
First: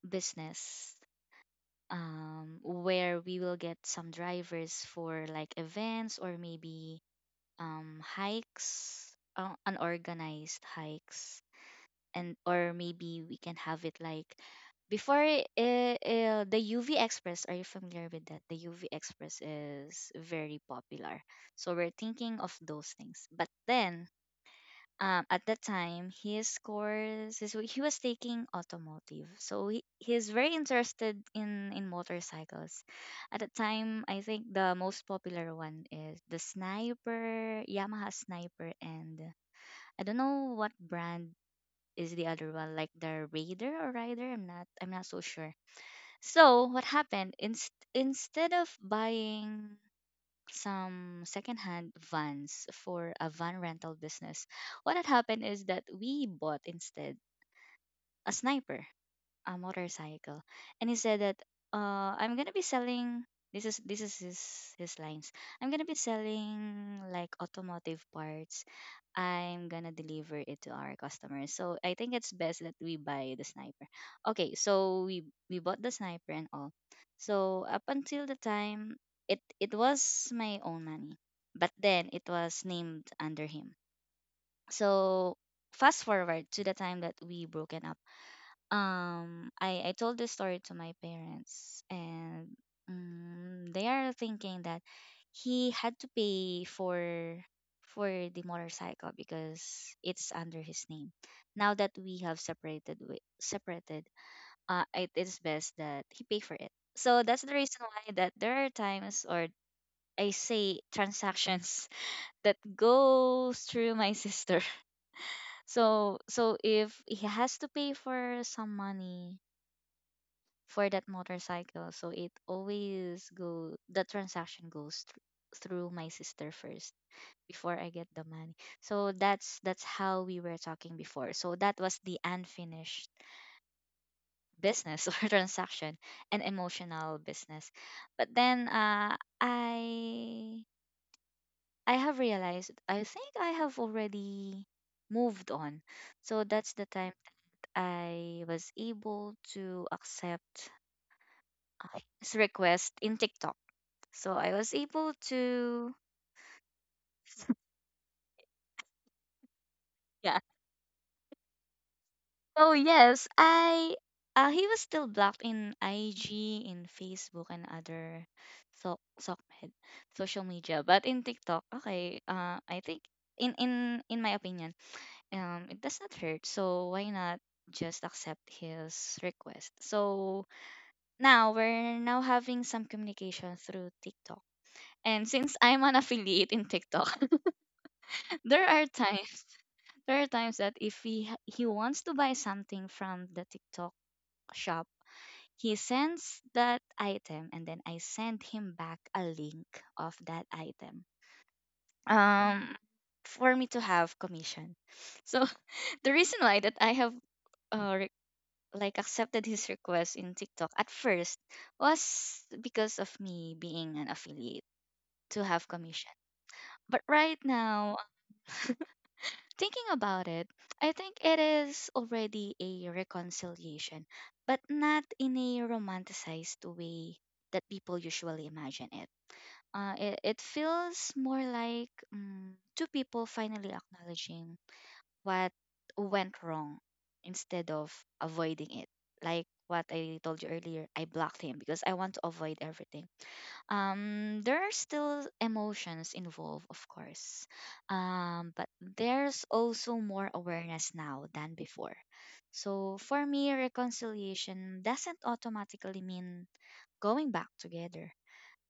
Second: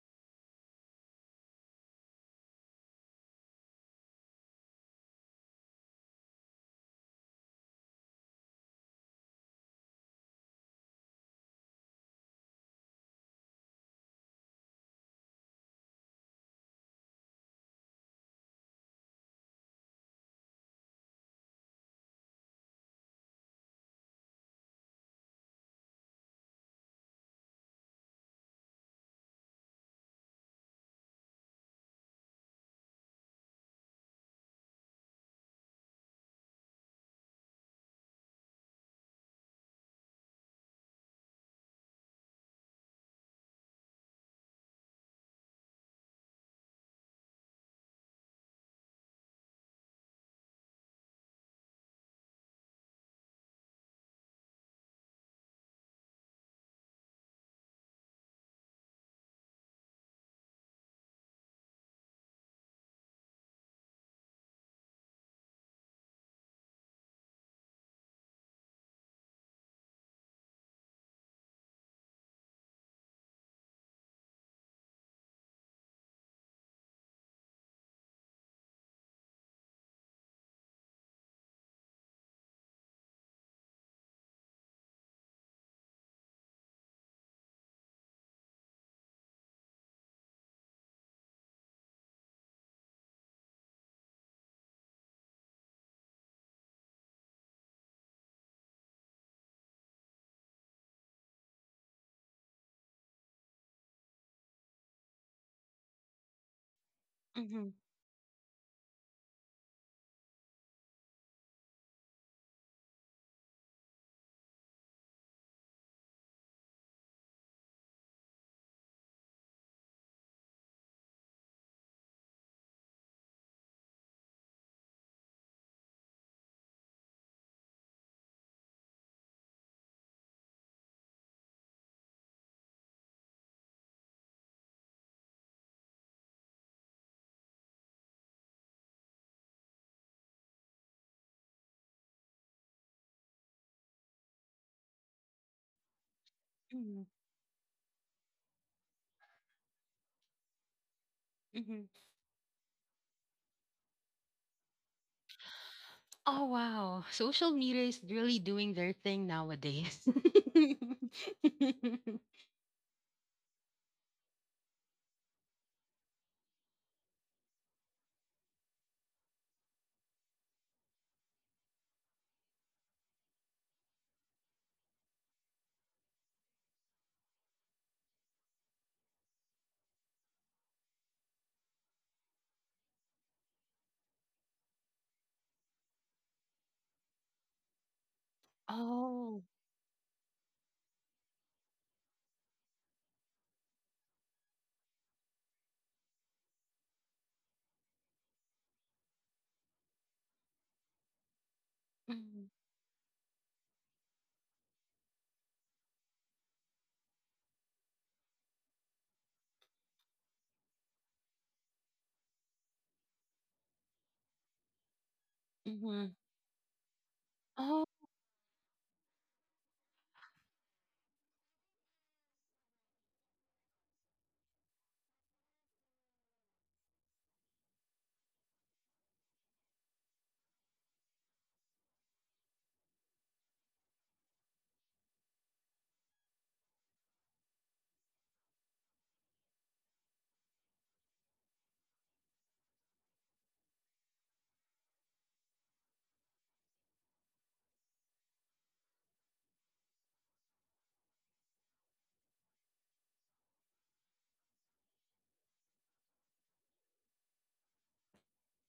Speaker 2: business, where we will get some drivers for like events, or maybe hikes, unorganized hikes. And or maybe we can have it like before, the UV Express. Are you familiar with that? The UV Express is very popular. So we're thinking of those things. But then, at that time his course is he was taking automotive, so he's very interested in motorcycles. At the time, I think the most popular one is the sniper, Yamaha sniper, and I don't know what brand is the other one, like the Raider or Rider. I'm not so sure. So what happened, instead of buying some secondhand vans for a van rental business, what had happened is that we bought instead a sniper, a motorcycle. And he said that, I'm gonna be selling, this is his lines, I'm gonna be selling like automotive parts, I'm gonna deliver it to our customers, so I think it's best that we buy the sniper. Okay, so we bought the sniper and all. So up until the time, it was my own money, but then it was named under him. So fast forward to the time that we broken up, I told this story to my parents, and they are thinking that he had to pay for the motorcycle because it's under his name. Now that we have separated, it is best that he pay for it. So that's the reason why that there are times, or I say transactions, that goes through my sister. So, if he has to pay for some money for that motorcycle. So it always go, the transaction goes through my sister first before I get the money. So that's how we were talking before. So that was the unfinished business or transaction, an emotional business. But then, I have realized, I think I have already moved on. So that's the
Speaker 1: Mhm,
Speaker 2: time I was able to accept
Speaker 1: mhm.
Speaker 2: his request in TikTok. So I was able to
Speaker 1: Oh wow, social media is really doing their thing nowadays.
Speaker 2: yeah. Oh yes, I he was still blocked in IG, in Facebook, and other, socmed, social media. But in TikTok, okay, I think in my opinion, it does not hurt. So why not just accept his request? So now we're now having some communication through TikTok. And since I'm an affiliate in TikTok, there are
Speaker 1: Oh.
Speaker 2: times there are times that if he wants to buy something from the TikTok shop, he sends that item and then I send him back a link of that item.
Speaker 1: Mm-hmm.
Speaker 2: Um for me to have commission. So the reason why that I have uh, re- like accepted his request in TikTok at first was because of me being an affiliate to have commission. But right
Speaker 1: Oh.
Speaker 2: now, thinking about it, I think it is already a reconciliation, but not in a romanticized way that people usually imagine it. It feels more like two people finally acknowledging what went wrong instead of avoiding it. Like what I told you earlier, I blocked him because I want to avoid everything. There are still emotions involved, of course, but there's also more awareness now than before. So for me, reconciliation doesn't automatically mean going back together,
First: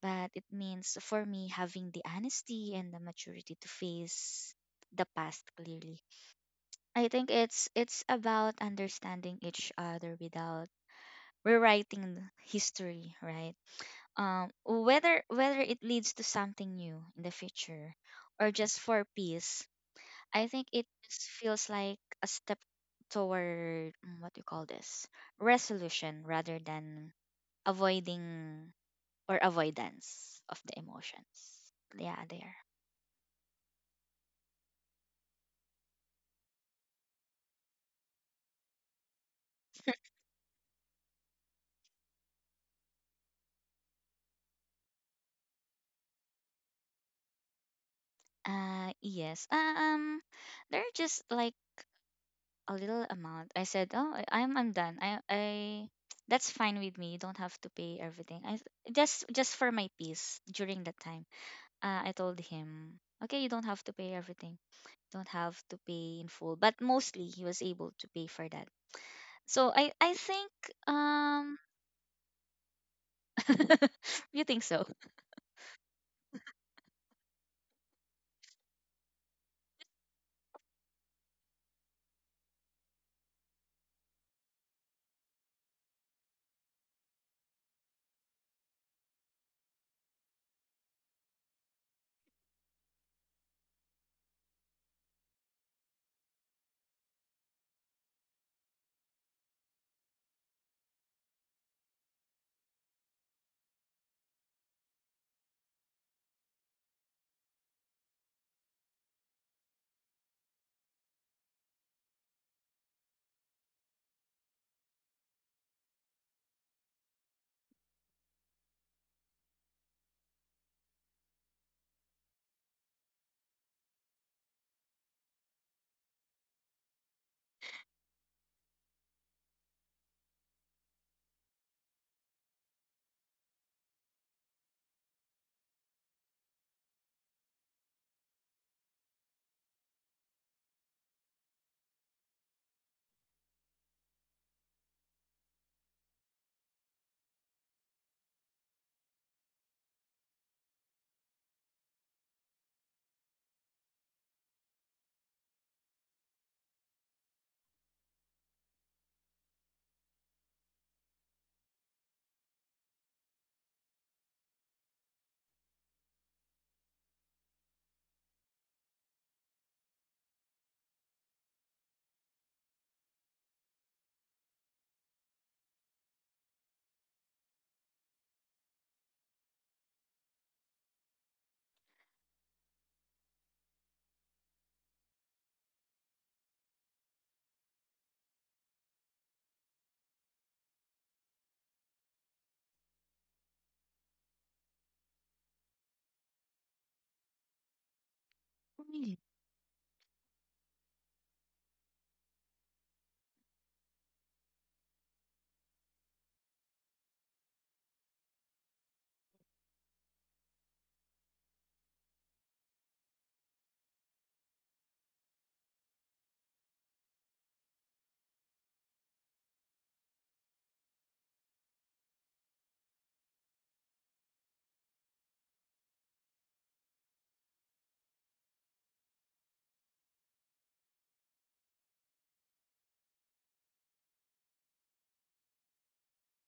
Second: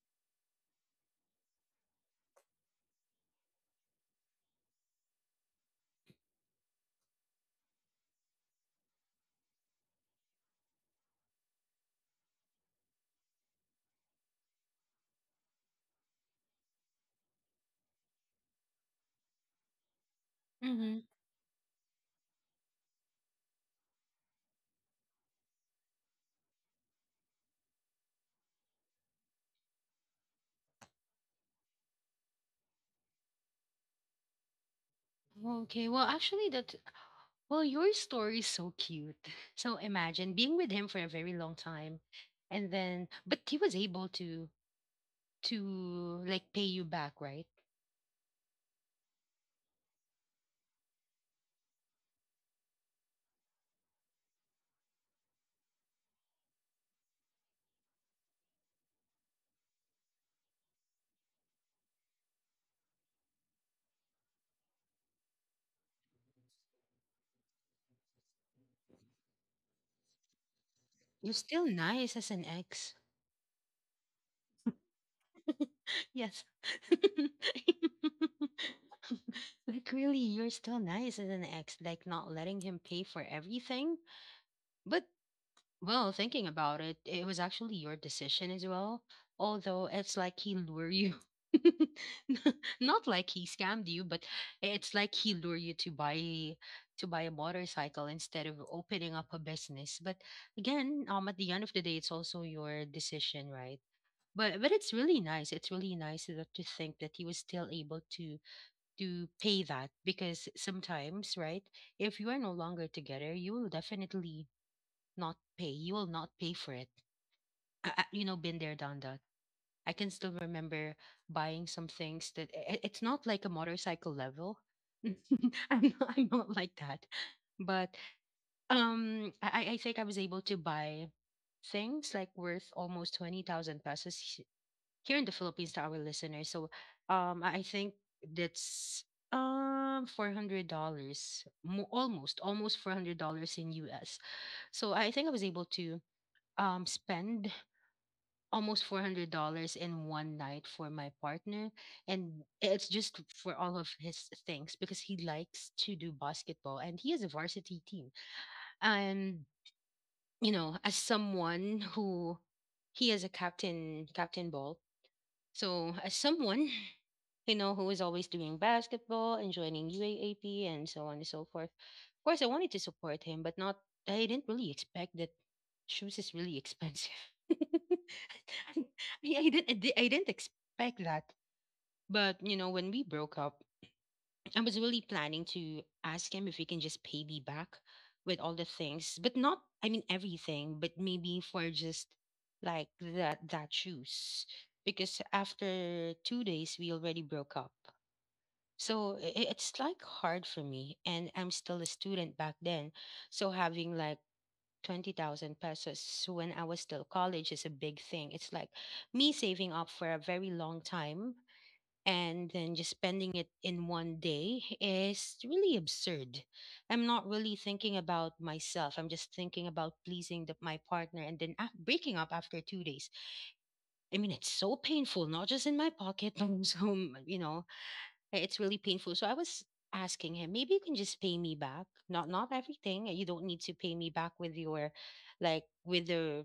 Speaker 2: but it means for me having the honesty and the maturity to face the past clearly. I think it's about understanding each other without rewriting history, right? Whether it leads to something new in the future or just for peace, I think it
Speaker 1: Hmm.
Speaker 2: just feels like a step toward, what do you call this, resolution rather than avoiding, or avoidance of the emotions. Yeah, there.
Speaker 1: Okay. Well, actually, that. Well, your story is so cute. So imagine being with him for a very long time, and then, but he was able to like pay you back, right?
Speaker 2: Yes, there are just like a little amount. I said, oh, I'm done. I That's fine with me, you don't have to pay everything. I Just for my peace during that time. I told him, okay, you don't have to pay everything. Don't have to pay in full. But mostly he was able to pay for that. So, I think,
Speaker 1: You're
Speaker 2: um
Speaker 1: still nice as an ex.
Speaker 2: you think so.
Speaker 1: Yes. Like, really, you're still nice as an ex, like not letting him pay for everything. But, well, thinking about it, it was actually your decision as well. Although it's like he lured you. Not like he scammed you, but it's like he lured you to buy a motorcycle instead of opening up a business. But again, at the end of the day, it's also your decision, right? But it's really nice. It's really nice that to think that he was still able to pay that because sometimes, right, if you are no longer together, you will definitely not pay. You will not pay for it. I, been there, done that. I can still remember buying some things that it's not like a motorcycle level. I'm not like that. But I think I was able to buy things like worth almost 20,000 pesos here in the Philippines to our listeners. So I think that's $400 almost $400 in US. So I think I was able to spend almost $400 in one night for my partner and it's just for all of his things because he likes to do basketball and he has a varsity team and you know as someone who he is a captain ball so as someone you know, who is always doing basketball and joining UAAP and so on and so forth. Of course, I wanted to support him, but not, I didn't really expect that shoes is really expensive. I, I didn't expect that. But, you know, when we broke up, I was really planning to ask him if he can just pay me back with all the things, but not, I mean, everything, but maybe for just like that shoes. Because after 2 days, we already broke up.
Speaker 2: Really?
Speaker 1: So it's like hard for me, and I'm still a student back then. So having like 20,000 pesos when I was still college is a big thing. It's like me saving up for a very long time and then just spending it in one day is really absurd. I'm not really thinking about myself. I'm just thinking about pleasing the, my partner and then breaking up after 2 days. I mean, it's so painful, not just in my pocket, but also, you know, right, it's really painful. So I was asking him, maybe you can just pay me back. Not everything. You don't need to pay me back with your like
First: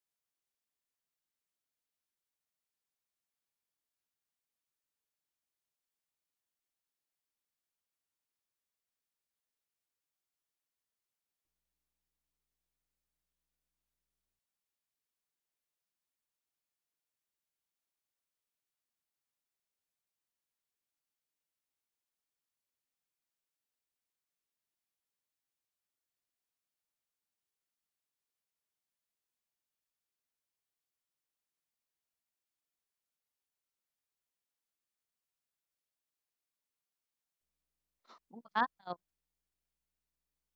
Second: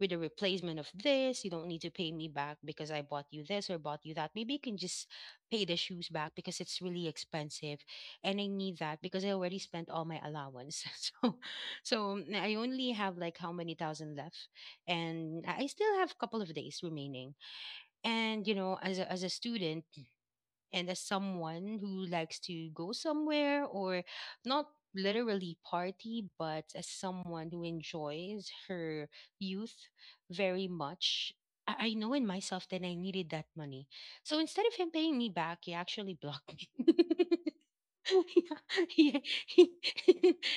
Speaker 1: with the replacement of this. You don't need to pay me back because I bought you this or bought you that. Maybe you can just pay the shoes back because it's really expensive and I need that because I already spent all my allowance. So I only have like how many thousand left and I still have a couple of days remaining. And you know, as a student and as someone who likes to go somewhere or not literally party but as someone who enjoys her youth very much, I know in myself that I needed that money. So instead of him paying me back, he actually blocked me.
Speaker 2: Wow.
Speaker 1: Yeah, yeah.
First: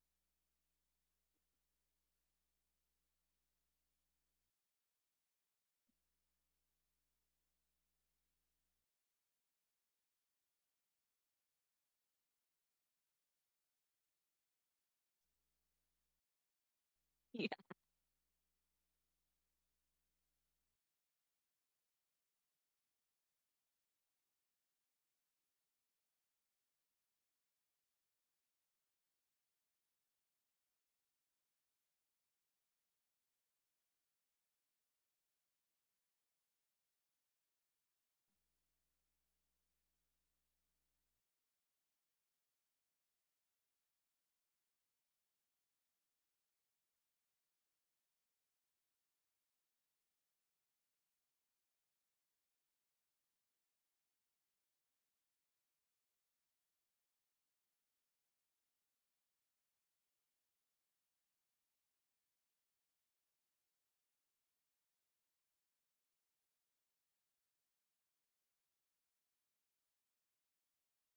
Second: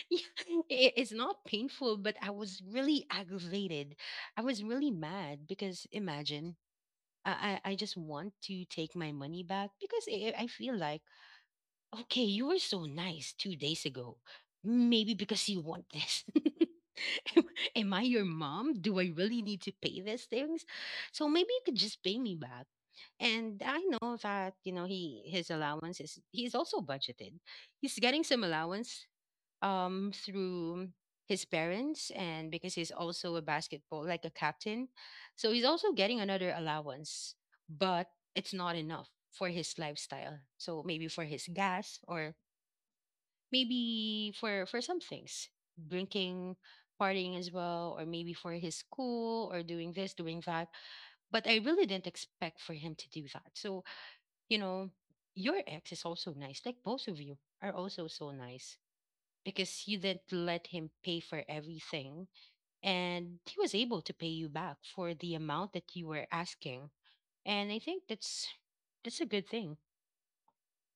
Speaker 1: It's not painful, but I was really aggravated. I was really mad because imagine I just want to take my money back because I feel like, okay, you were so nice 2 days ago. Maybe because you want this.
Speaker 2: Yeah.
Speaker 1: am, am I your mom? Do I really need to pay these things? So maybe you could just pay me back. And I know that, you know, he his allowance is he's also budgeted. He's getting some allowance through his parents and because he's also a basketball, like a captain. So he's also getting another allowance, but it's not enough for his lifestyle. So maybe for his gas or maybe for some things, drinking, partying as well, or maybe for his school or doing this, doing that. But I really didn't expect for him to do that. So, you know, your ex is also nice. Like both of you are also so nice because you didn't let him pay for everything and he was able to pay you back for the amount that you were asking, and I think that's a good thing,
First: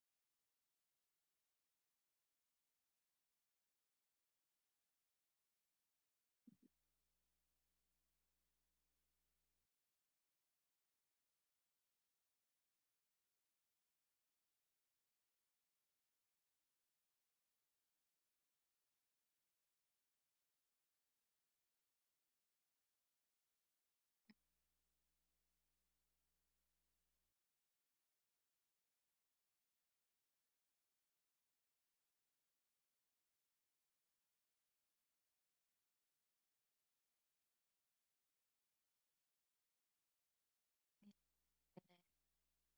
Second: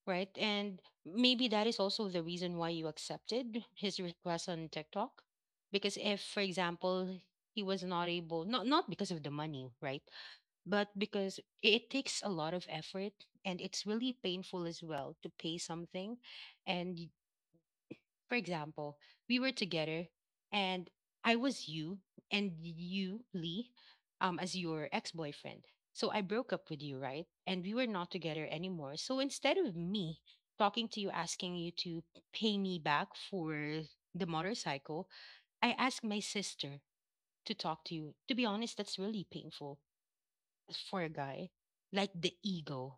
Speaker 1: right? And maybe that is also the reason why you accepted his request on TikTok. Because if for example he was not able, not because of the money, right? But because it takes a lot of effort and it's really painful as well to pay something. And for example, we were together and I was you and you, Lee, as your ex boyfriend. So I broke up with you, right? And we were not together anymore. So instead of me talking to you, asking you to pay me back for the motorcycle, I asked my sister to talk to you. To be honest, that's really painful for a guy, like the ego,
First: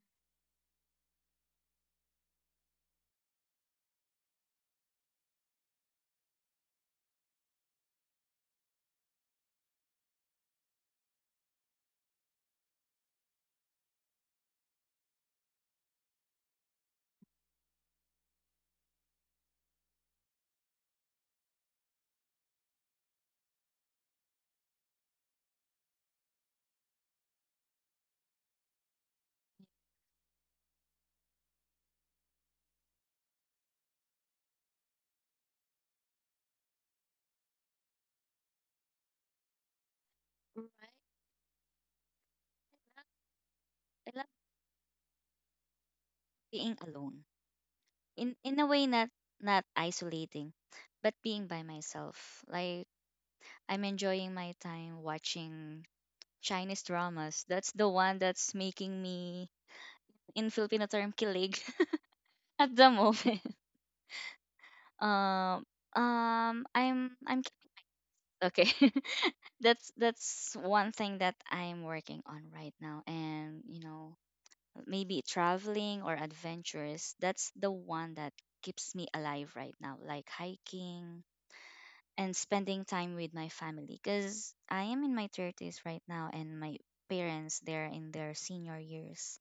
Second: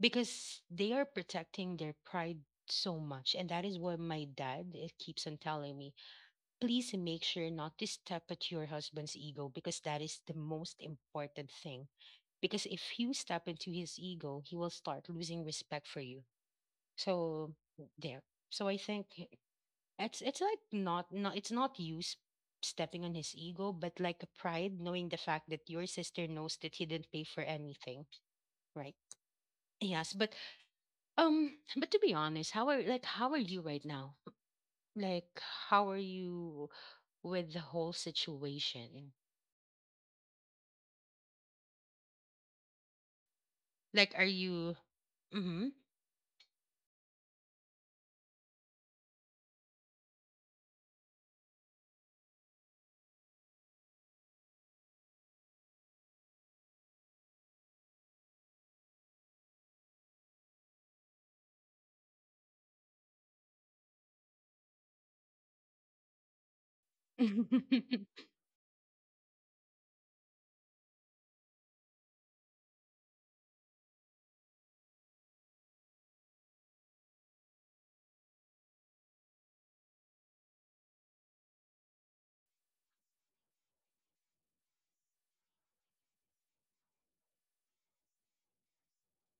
Speaker 1: because they are protecting their pride so much. And that is what my dad, keeps on telling me, please make sure not to step at your husband's ego because that is the most important thing. Because if you step into his ego, he will start losing respect for you. So there. So I think it's like not it's not you stepping on his ego, but like a pride knowing the fact that your sister knows that he didn't pay for anything, right? Yes, but but to be honest, how are, like how are you right now? Like how are you with the whole situation?
Speaker 2: Right. Love, I
Speaker 1: Like, are
Speaker 2: love
Speaker 1: you? Hmm.
Speaker 2: being alone. In in a way, not isolating but being by myself. Like, I'm enjoying my time watching Chinese dramas. That's the one that's making me, in Filipino term, kilig, at the moment. um um i'm i'm ki-
Speaker 1: Hmm.
Speaker 2: okay. That's one thing that I'm working on right now. And you know, maybe traveling or adventures, that's the one that keeps me alive right now, like hiking and spending time with my family, because I am in my 30s right now, and my parents, they're in their senior years.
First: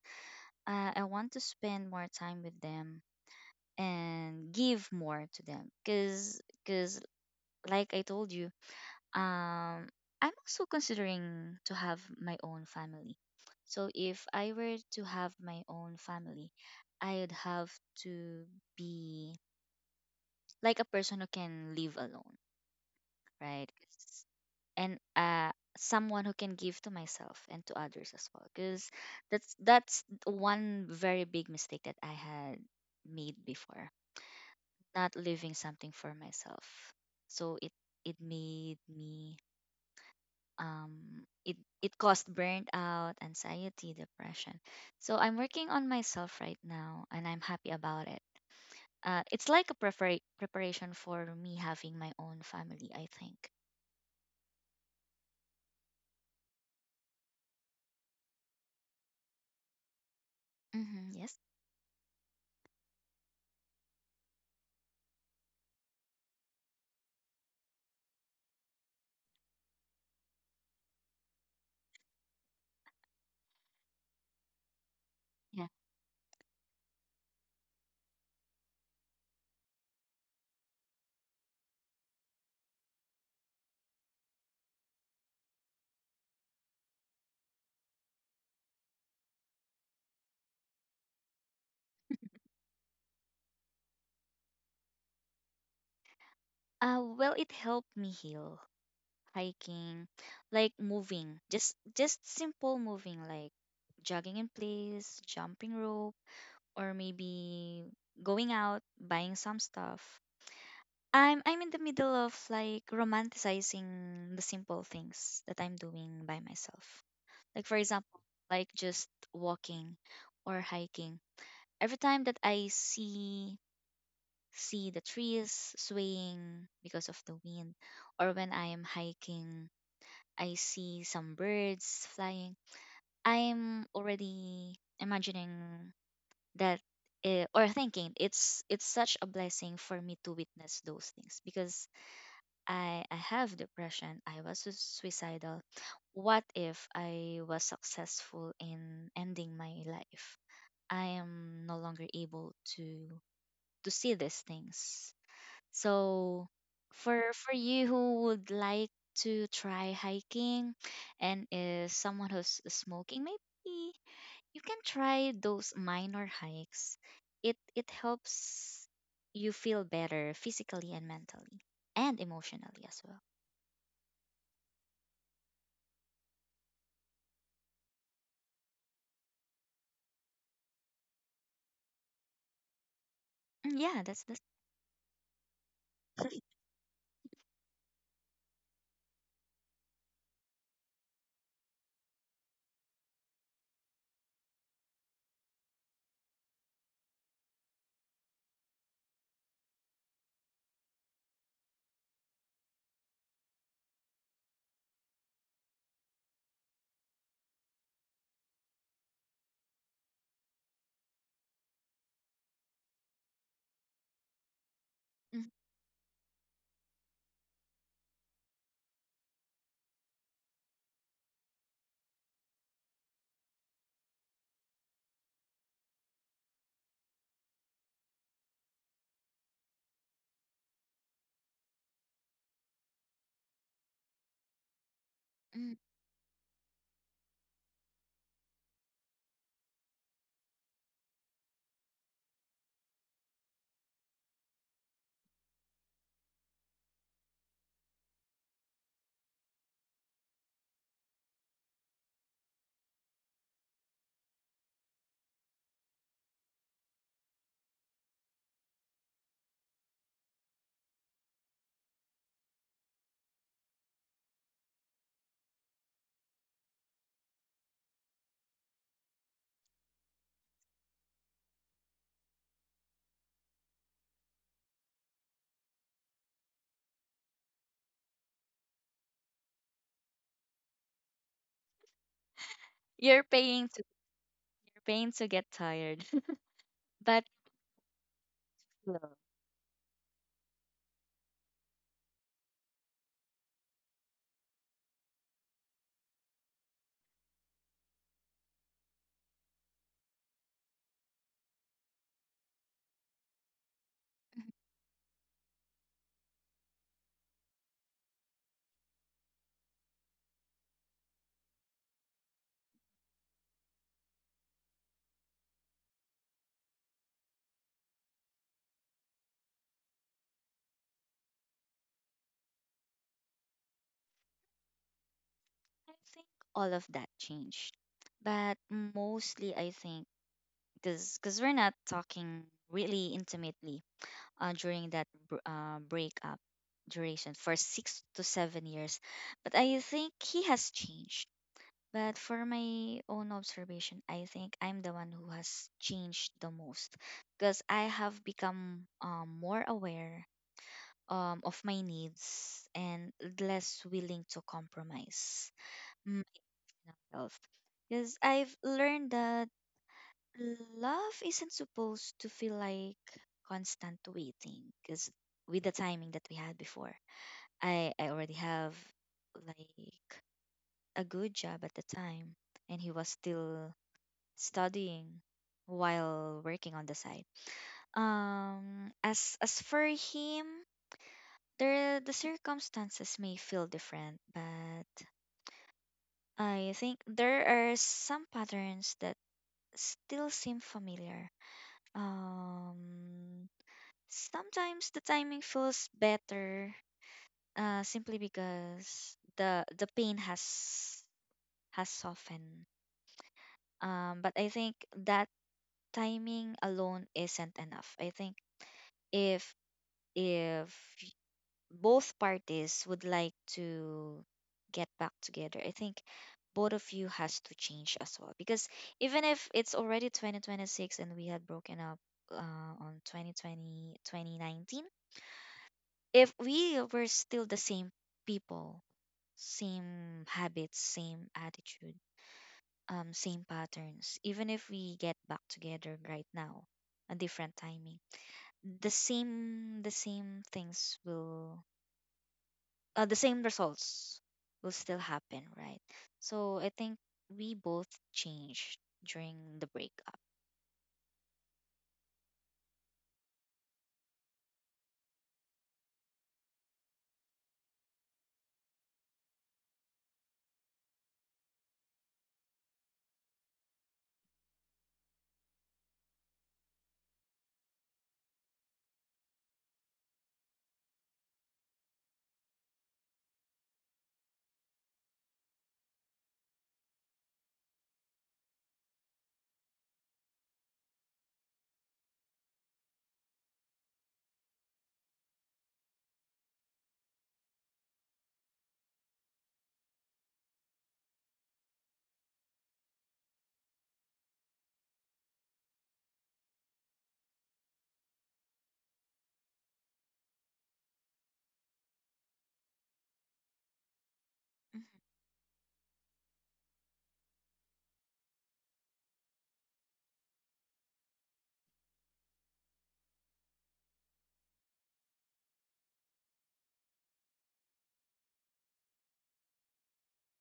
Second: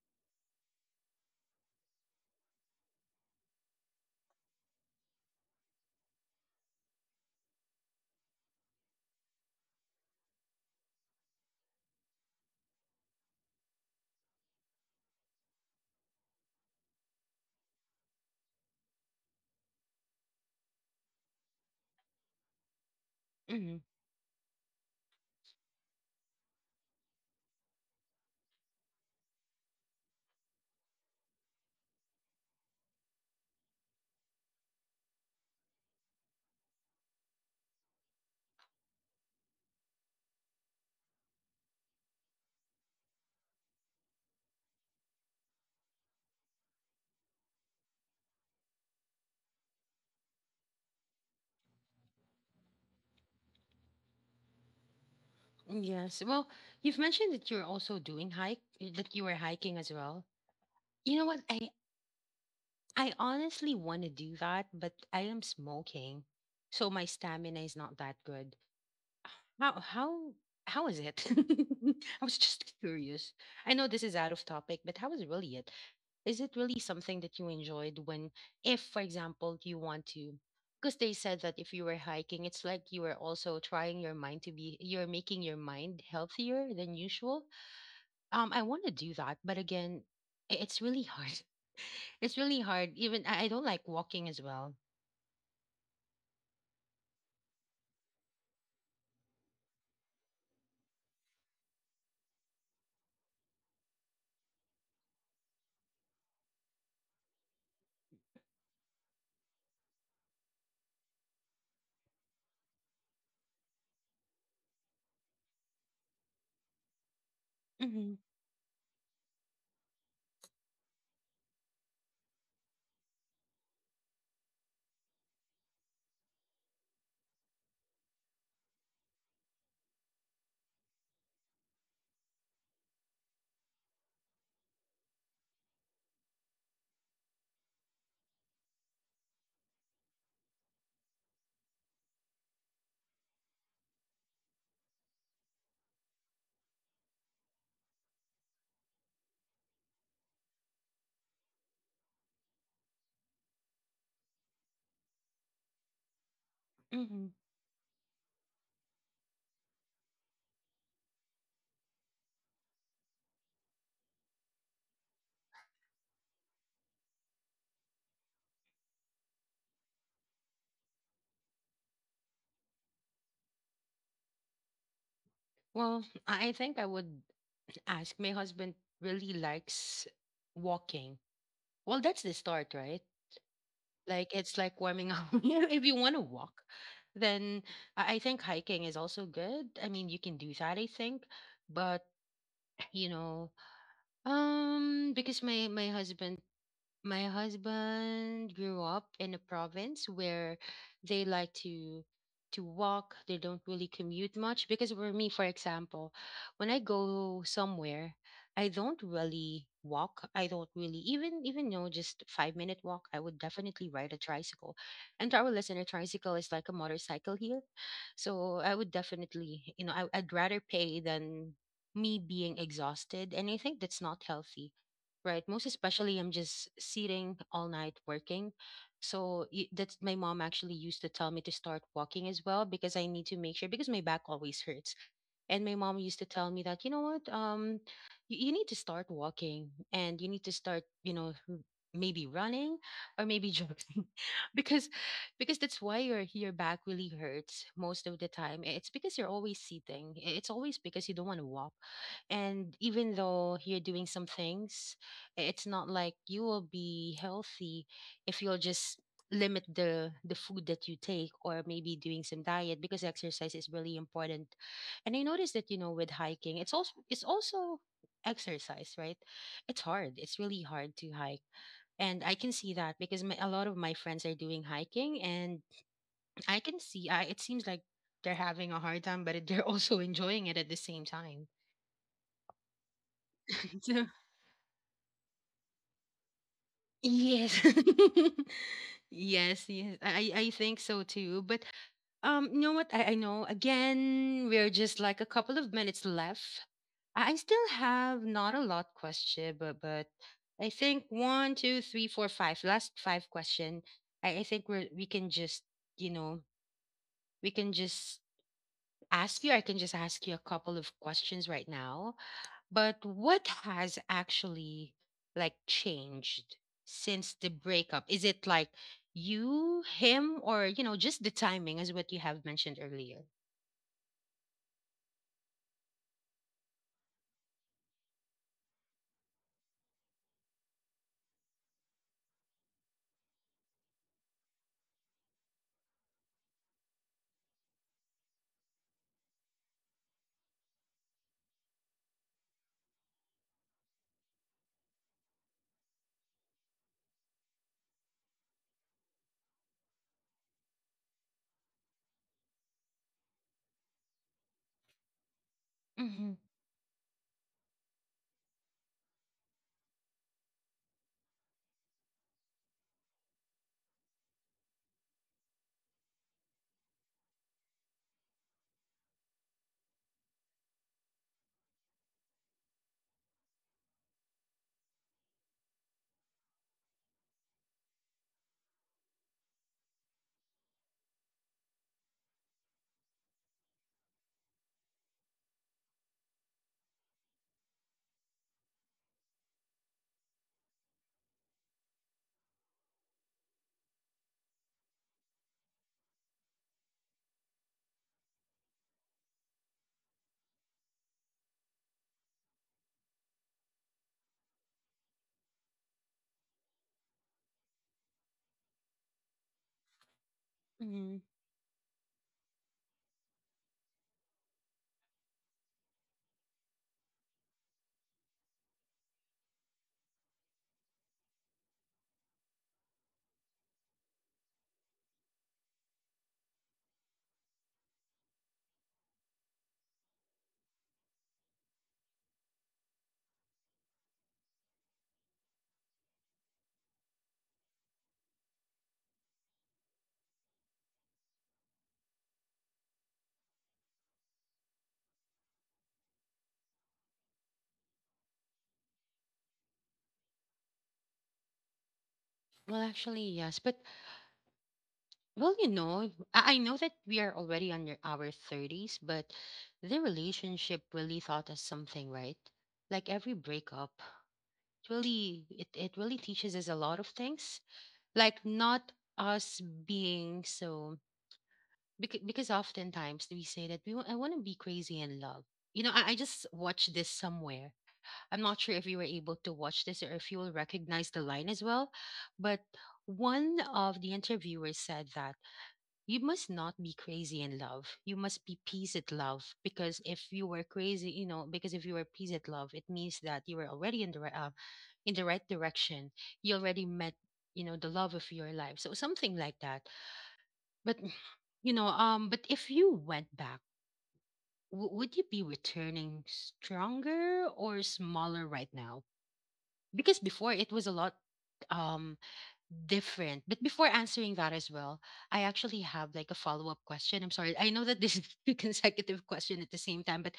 Speaker 2: I want to spend more time with them and give more to them, because like I told you, um I'm also considering to have my own family. So if I were to have my own family, I'd have to be like a person who can live alone, right? and Someone who can give to myself and to others as well, because that's one very big mistake that I had made before, not leaving something for myself. So it made me, it it caused burnt out, anxiety, depression. So I'm working on myself right now and I'm happy about it. It's like a preparation for me having my own family, I think.
Speaker 1: Yes. Well, you've mentioned that you're also doing hike, that you were hiking as well.
Speaker 2: Hmm,
Speaker 1: You know
Speaker 2: yes.
Speaker 1: what? I honestly want to do that, but I am smoking, so my stamina is not that good. How how how is it? I was just curious. I know this is out of topic, but how is really it? Is it really something that you enjoyed when, if, for example, you want to? Because they said that if you were hiking, it's like you were also trying your mind to be, you're making your mind healthier than usual. I want to do that, but again, it's really hard. It's really hard. Even I don't like walking as well.
Speaker 2: Well, it helped me heal. Hiking, like moving, just simple moving, like jogging in place, jumping rope, or maybe going out, buying some stuff. I'm in the middle of like romanticizing the simple things that I'm doing by myself. Like, for
Speaker 1: Hmm.
Speaker 2: example, like just walking or hiking. Every time that I see the trees swaying because of the wind, or when I am hiking, I see some birds flying, I'm already imagining that, or thinking, it's such a blessing for me to witness those things, because I have depression, I was suicidal. What if I was successful in ending my life? I am no longer able to see these things. So
Speaker 1: Hmm.
Speaker 2: for you who would like to try hiking and is someone who's smoking, maybe you can try those minor hikes. It helps you feel better physically and mentally and emotionally as well.
Speaker 1: Well, I think I would ask. My husband really likes walking. Well, that's the start, right?
Speaker 2: Mm. Yeah, that's
Speaker 1: Like
Speaker 2: that's
Speaker 1: it's like warming up. You know, if you want to walk, then I think hiking is also good. I mean, you can do that, I think. But you know, because my husband grew up in a province where they like to walk. They don't really commute much because for me, for example, when I go somewhere, I don't really walk. I don't really even know just 5 minute walk. I would definitely ride a tricycle, and to
Speaker 2: Mm,
Speaker 1: our listener, tricycle is like a motorcycle here. So I would definitely, you know, I'd rather pay than me being exhausted, and I think that's not healthy. Right. Most especially, I'm just sitting all night working. So that's my mom actually used to tell me to start walking as well because I need to make sure because my back always hurts. And my
Speaker 2: mm.
Speaker 1: mom used to tell me that, you know what, you need to start walking and you need to start, you know, maybe running or maybe jogging because because that's why your back really hurts most of the time. It's because you're always sitting. It's always because you don't want to walk, and even though you're doing some things, it's not like you will be healthy if you'll just limit the food that you take or maybe doing some diet, because exercise is really important. And I noticed that, you know, with hiking, it's also exercise, right? It's hard. It's really hard to hike. And I can see that because a lot of my friends are doing hiking, and I can see it seems like they're having a hard time, but they're also enjoying it at the same time.
Speaker 2: You're paying to
Speaker 1: So,
Speaker 2: you're paying to get tired. But,
Speaker 1: yes.
Speaker 2: well,
Speaker 1: Yes, yes. I think so too. But you know what? I know, again, we're just like a couple of minutes left. I still have not a lot question, but I think one, two, three, four, five. Last five question. I think we can just, you know, we can just ask you. I can just ask you a couple of questions right now. But what has actually, like, changed since the breakup? Is it like you, him, or, you know, just the timing, as what you have mentioned earlier?
Speaker 2: I think all of that changed. But mostly I think, because we're not talking really intimately, during that breakup duration for 6 to 7 years. But I think he has changed. But for my own observation, I think I'm the one who has changed the most, because I have become, more aware of my needs, and less willing to compromise my
Speaker 1: Mm-hmm.
Speaker 2: health, because I've learned that love isn't supposed to feel like constant waiting. Because with the timing that we had before, I already have like a good job at the time, and he was still studying while working on the side. As for him, there the circumstances may feel different, but I think there are some patterns that still seem familiar. Um Sometimes the timing feels better, simply because the pain has softened. But I think that timing alone isn't enough. I think if if y-
Speaker 1: Mm-hmm.
Speaker 2: both parties would like to get back together, I think both of you has to change as well. Because even if it's already 2026 and we had broken up, on 2019. If we were still the same people, same habits, same attitude, same patterns, even if we get back together right now, a different timing, the same things will, the same results will still happen, right? So I think we both changed during the breakup.
Speaker 1: Well, actually, yes, but well, you know, I know that we are already under our 30s, but the relationship really taught us something, right? Like every breakup, it really it really teaches us a lot of things. Like not us being so, because oftentimes we say that I want to be crazy in love. You know, I just watched this somewhere. I'm not sure if you were able to watch this, or if you will recognize the line as well, but one of the interviewers said that you must not be crazy in love. You must be peace at love, because if you were crazy, you know, because if you were peace at love, it means that you were already in the right direction. You already met, you know, the love of your life. So something like that. But you know, but if you went back,
Speaker 2: Mhm.
Speaker 1: would you be returning stronger or smaller right now? Because before it was a lot, um, different. But before answering that as well, I actually have like a follow-up question. I'm sorry. I know that this is two consecutive question at the same time, but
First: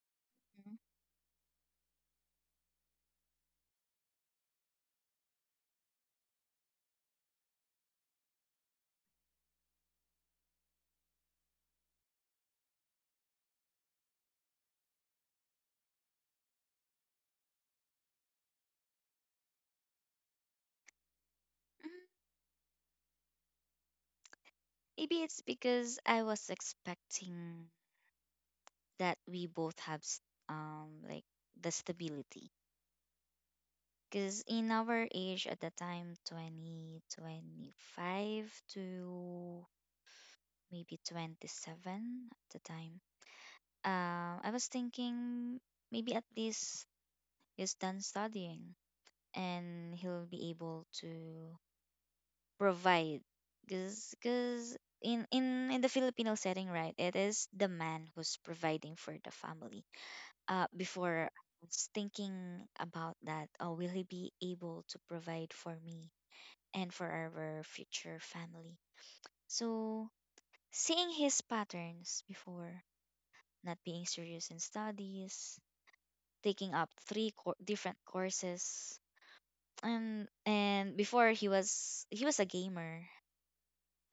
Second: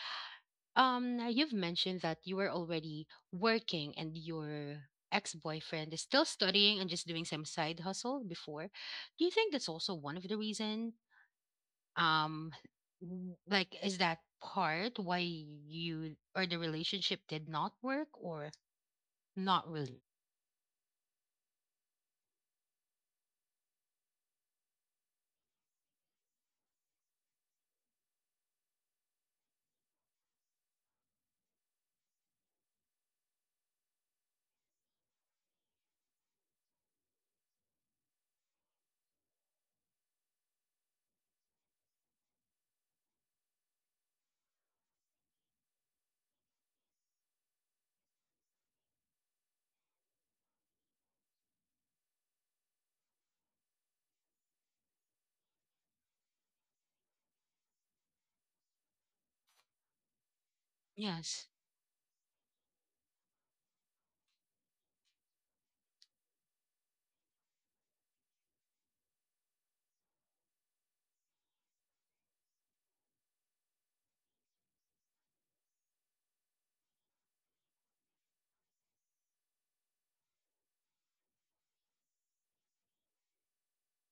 Speaker 1: you've mentioned that you were already working and your ex-boyfriend is still studying and just doing some side hustle before. Do you think that's also one of the reason, um like, is that part why you or the relationship did not work, or not really?
Speaker 2: Mhm. Maybe it's because I was expecting that we both have, um like the stability. Because in our age at the time, 2025 to maybe 27 at the time, I was thinking, maybe at least he's done studying and he'll be able to provide. Because in the Filipino setting, right, it is the man who's providing for the family. Before
Speaker 1: Yes.
Speaker 2: I was thinking about that, oh, will he be able to provide for me, and for our future family? So seeing his patterns before, not being serious in studies, taking up three cour different courses, and before he was a gamer,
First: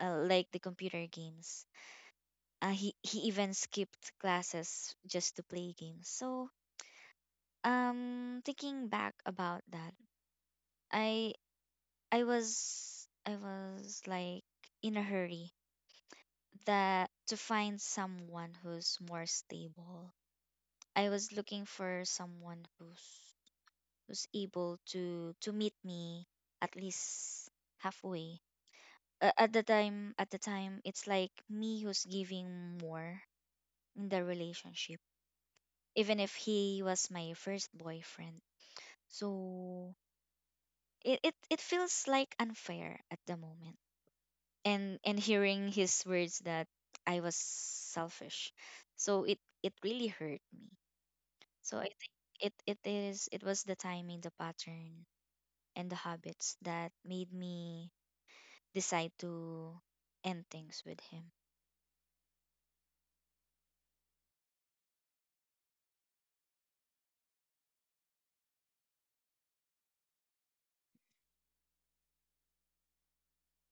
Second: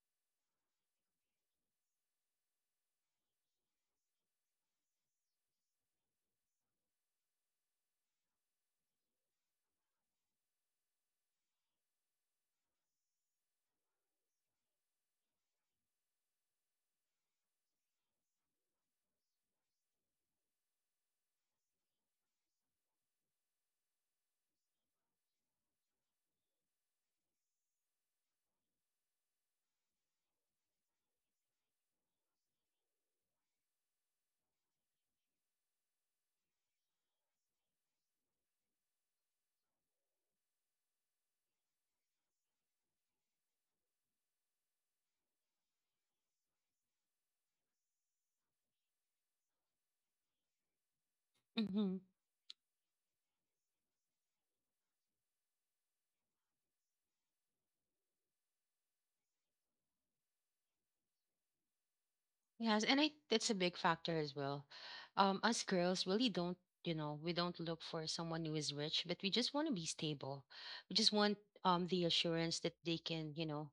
Speaker 2: like the computer games. He even skipped classes just to play games. So, thinking back about that, I I was like in a hurry that to find someone who's more stable. I was looking for someone who's able to meet me at least halfway. At the time, it's like me who's giving more in the relationship, even if he was my first boyfriend. So it feels like unfair at the moment. And hearing his words that I was selfish, so it really hurt me. So I
Speaker 1: Mhm.
Speaker 2: think it it is it was the timing, the pattern, and the habits that made me decide to end things with him.
Speaker 1: Yes, and I that's a big factor as well. Us girls really don't, you know, we don't look for someone who is rich, but we just want to be stable. We just want the assurance that they can, you know,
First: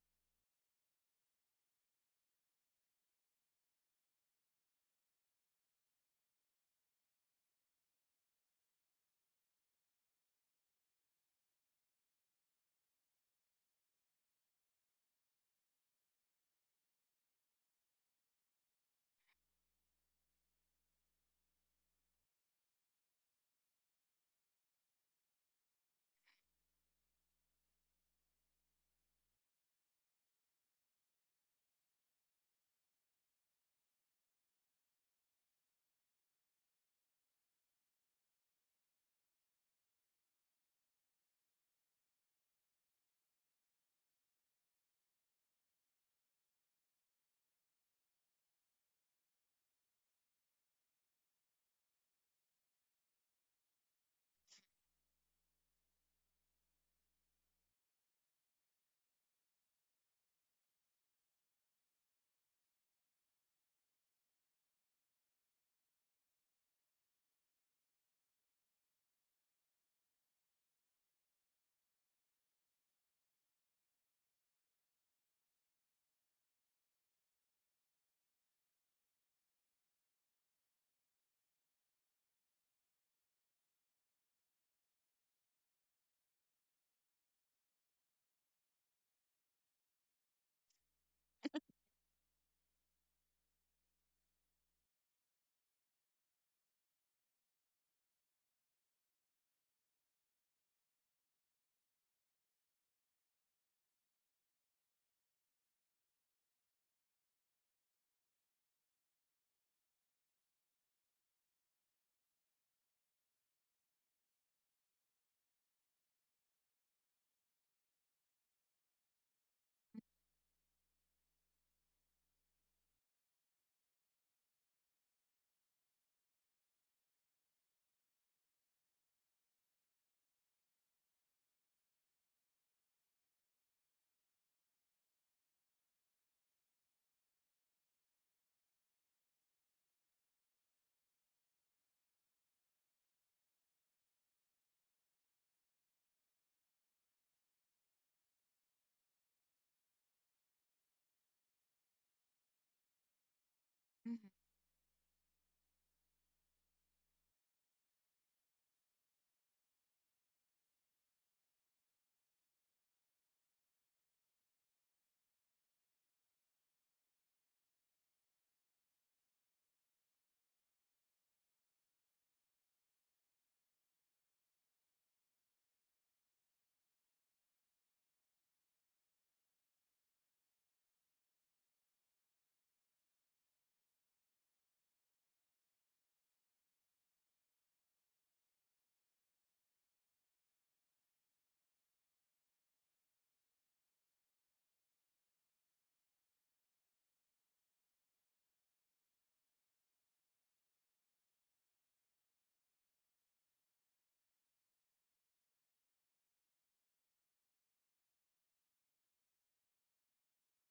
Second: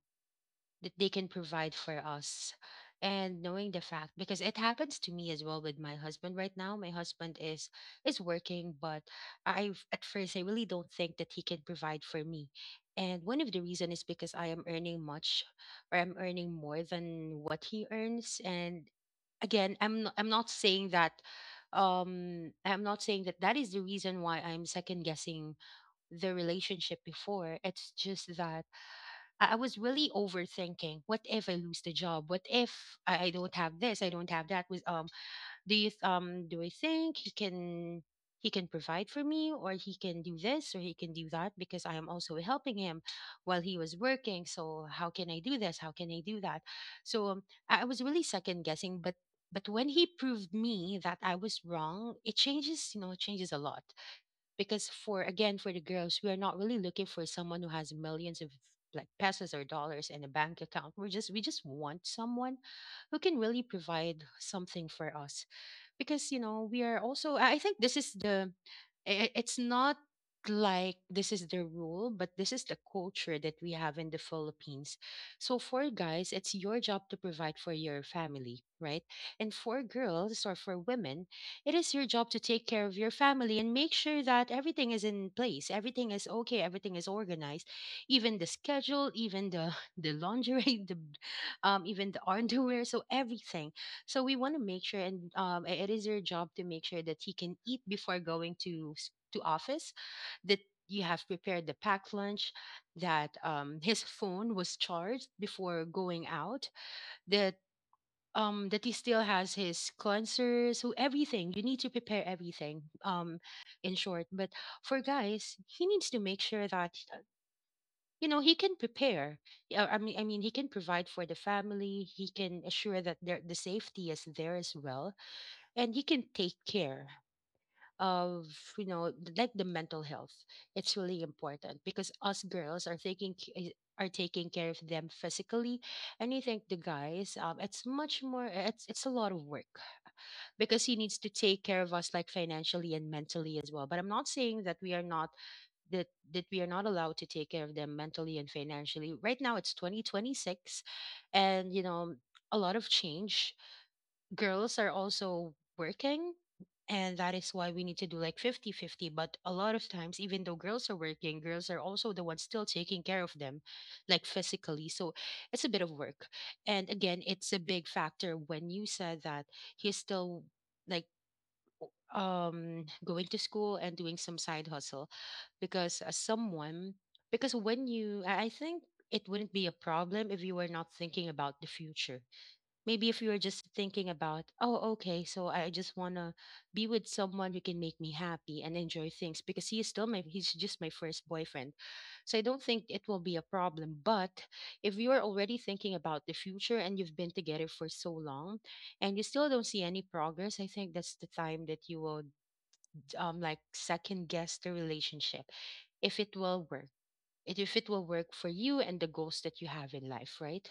Speaker 1: that they can provide for us. And knowing the fact, because it happens to me as well with my husband right now. My husband is working, but I, at first, I really don't think that he can provide for me. And one of the reason is because I am earning much, or I'm earning more than what he earns. And again, I'm not saying that, I'm not saying that that is the reason why I'm second guessing the relationship before. It's just that I I was really overthinking. What if I lose the job, what if I don't have this, I don't have that, was, do I think he can provide for me, or he can do this, or he can do that, because I am also helping him while he was working. So how can I do this, how can I do that? So I was really second guessing, but when he proved me that I was wrong, it changes, you know, it changes a lot. Because, for again, for the girls, we are not really looking for someone who has millions of like pesos or dollars in a bank account. We're just, we just want someone who can really provide something for us. Because, you know, we are also, I think this is the, it's not like this is the rule, but this is the culture that we have in the Philippines. So for guys, it's your job to provide for your family, right? And for girls, or for women, it is your job to take care of your family and make sure that everything is in place, everything is okay, everything is organized, even the schedule, even the the lingerie, the even the underwear, so everything. So we want to make sure, and it is your job to make sure that he can eat before going to to office, that you have prepared the packed lunch, that his phone was charged before going out, that that he still has his cleansers, so everything. You need to prepare everything, in short. But for guys, he needs to make sure that, you know, he can prepare. Yeah, I mean he can provide for the family, he can assure that their the safety is there as well, and he can take care of, you know, like the mental health. It's really important because us girls are are taking care of them physically. And you think the guys, it's much more, it's a lot of work, because he needs to take care of us like financially and mentally as well. But I'm not saying that we are not, that that we are not allowed to take care of them mentally and financially. Right now it's 2026, and you know, a lot of change.
Speaker 2: Hmm.
Speaker 1: Girls are also working, and that is why we need to do like 50-50. But a lot of times, even though girls are working, girls are also the ones still taking care of them, like physically. So it's a bit of work. And again, it's a big factor when you said that he's still like, going to school and doing some side hustle. Because as someone, because when you, I think it wouldn't be a problem if you were not thinking about the future. Maybe if you were just thinking about, oh, okay, so I just want to be with someone who can make me happy and enjoy things, because he is still my, he's just my first boyfriend, so I don't think it will be a problem. But if you are already thinking about the future, and you've been together for so long, and you still don't see any progress, I think that's the time that you will, like, second guess the relationship. If it will work, if it will work for you and the goals that you have in life, right?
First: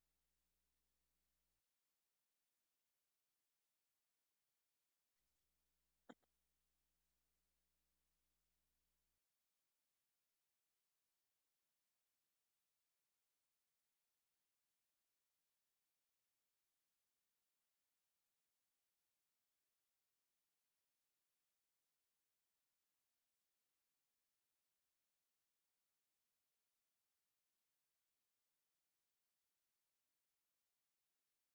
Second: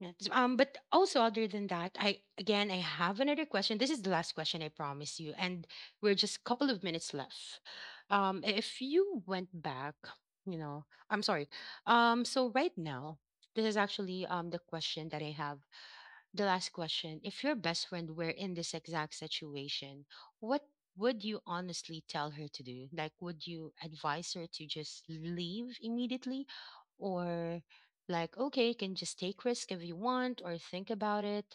Speaker 1: Yeah. So, but also, other than that, I again, I have another question. This is the last question, I promise you, and we're just a couple of minutes left. If you went back, you know, I'm sorry, so right now, this is actually the question that I have, the last question. If your best friend were in this exact situation, what would you honestly tell her to do? Like, would you advise her to just leave immediately, or like, okay, you can just take risk if you want, or think about it?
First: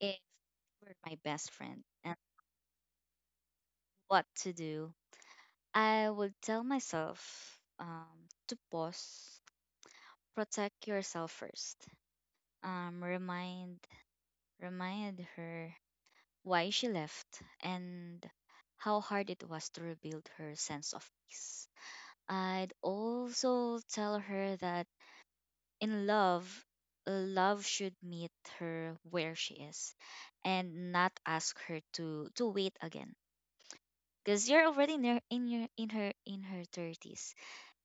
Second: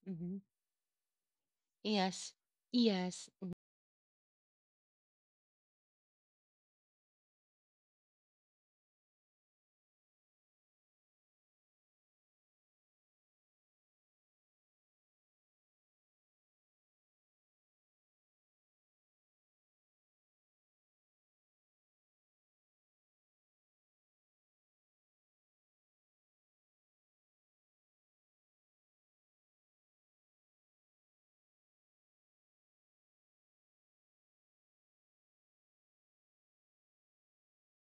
Speaker 2: If
Speaker 1: Hmm.
Speaker 2: he were my best friend and
Speaker 1: Yes. Yes.
Speaker 2: what to do, I would tell myself, to pause, protect yourself first. Um, remind remind her why she left and how hard it was to rebuild her sense of peace. I'd also tell her that in love, love should meet her where she is, and not ask her to wait again, because you're already near in your in her 30s.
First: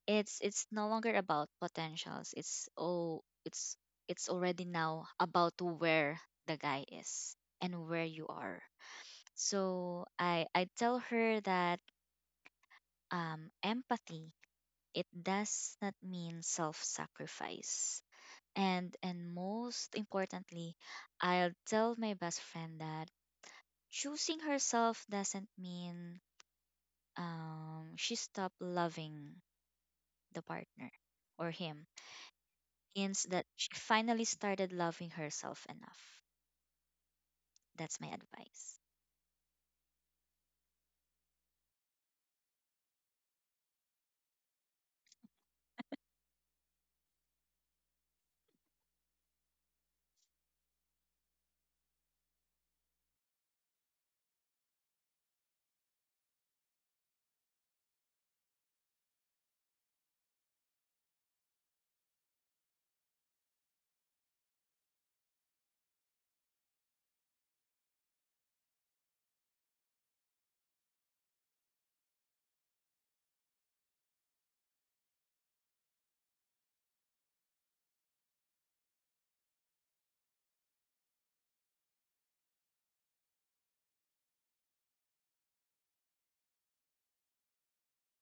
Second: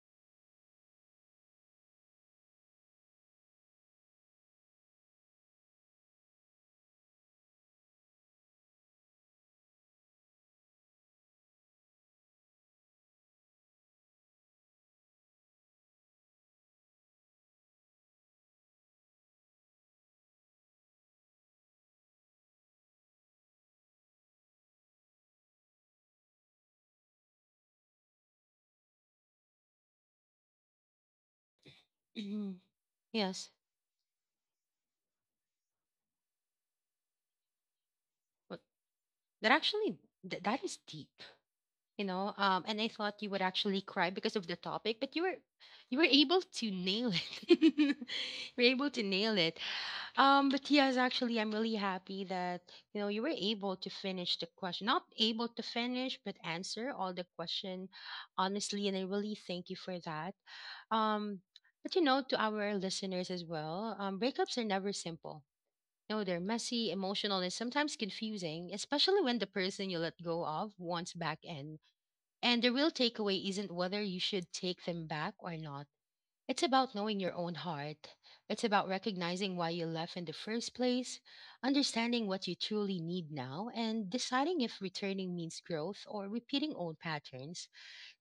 Speaker 2: It's no longer about potentials, it's already now about where the guy is and where you are. So I tell her that, empathy, it does not mean self sacrifice. And most importantly, I'll tell my best friend that choosing herself doesn't mean, she stopped loving the partner or him.
Speaker 1: Mhm.
Speaker 2: Means that
Speaker 1: Yes.
Speaker 2: she finally started loving herself enough. That's my
Speaker 1: Well,
Speaker 2: advice.
Speaker 1: that actually, that is deep, you know. And I thought you would actually cry because of the topic, but you were, you were able to nail it. You were able to nail it. But yes, actually, I'm really happy that, you know, you were able to finish the question. Not able to finish, but answer all the question honestly, and I really thank you for that. Um, but you know, to our listeners as well, breakups are never simple. No, they're messy, emotional, and sometimes confusing, especially when the person you let go of wants back in. And the real takeaway isn't whether you should take them back or not, it's about knowing your own heart. It's about recognizing why you left in the first place, understanding what you truly need now, and deciding if returning means growth or repeating old patterns.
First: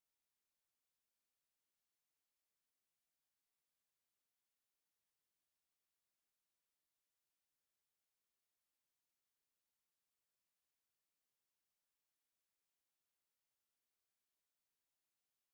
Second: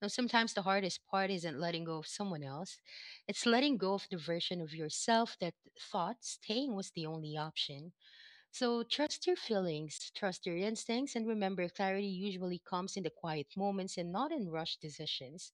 Speaker 1: Now, sometimes the hardest part isn't letting go of someone else, it's letting go of the version of yourself that thought staying was the only option. So, trust your feelings, trust your instincts, and remember, clarity usually comes in the quiet moments and not in rushed decisions.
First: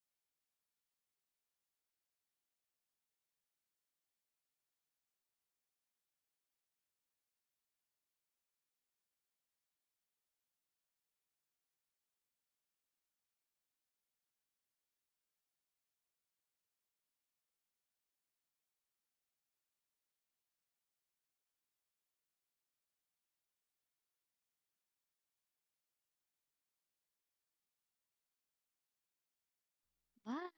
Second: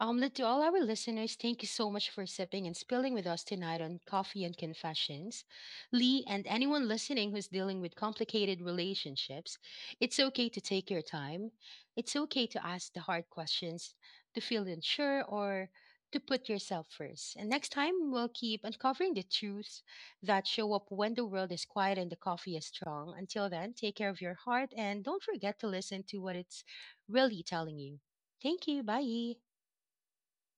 Speaker 1: Omelette, to all our listeners, thank you so much for sipping and spilling with us tonight on Coffee and Confessions. Lee, and anyone listening who's dealing with complicated relationships, it's okay to take your time. It's okay to ask the hard questions, to feel unsure, or to put yourself first. And next time, we'll keep uncovering the truths that show up when the world is quiet and the coffee is strong. Until then, take care of your heart, and don't forget to listen to what it's really telling you. Thank you. Bye.
Speaker 2: Bye.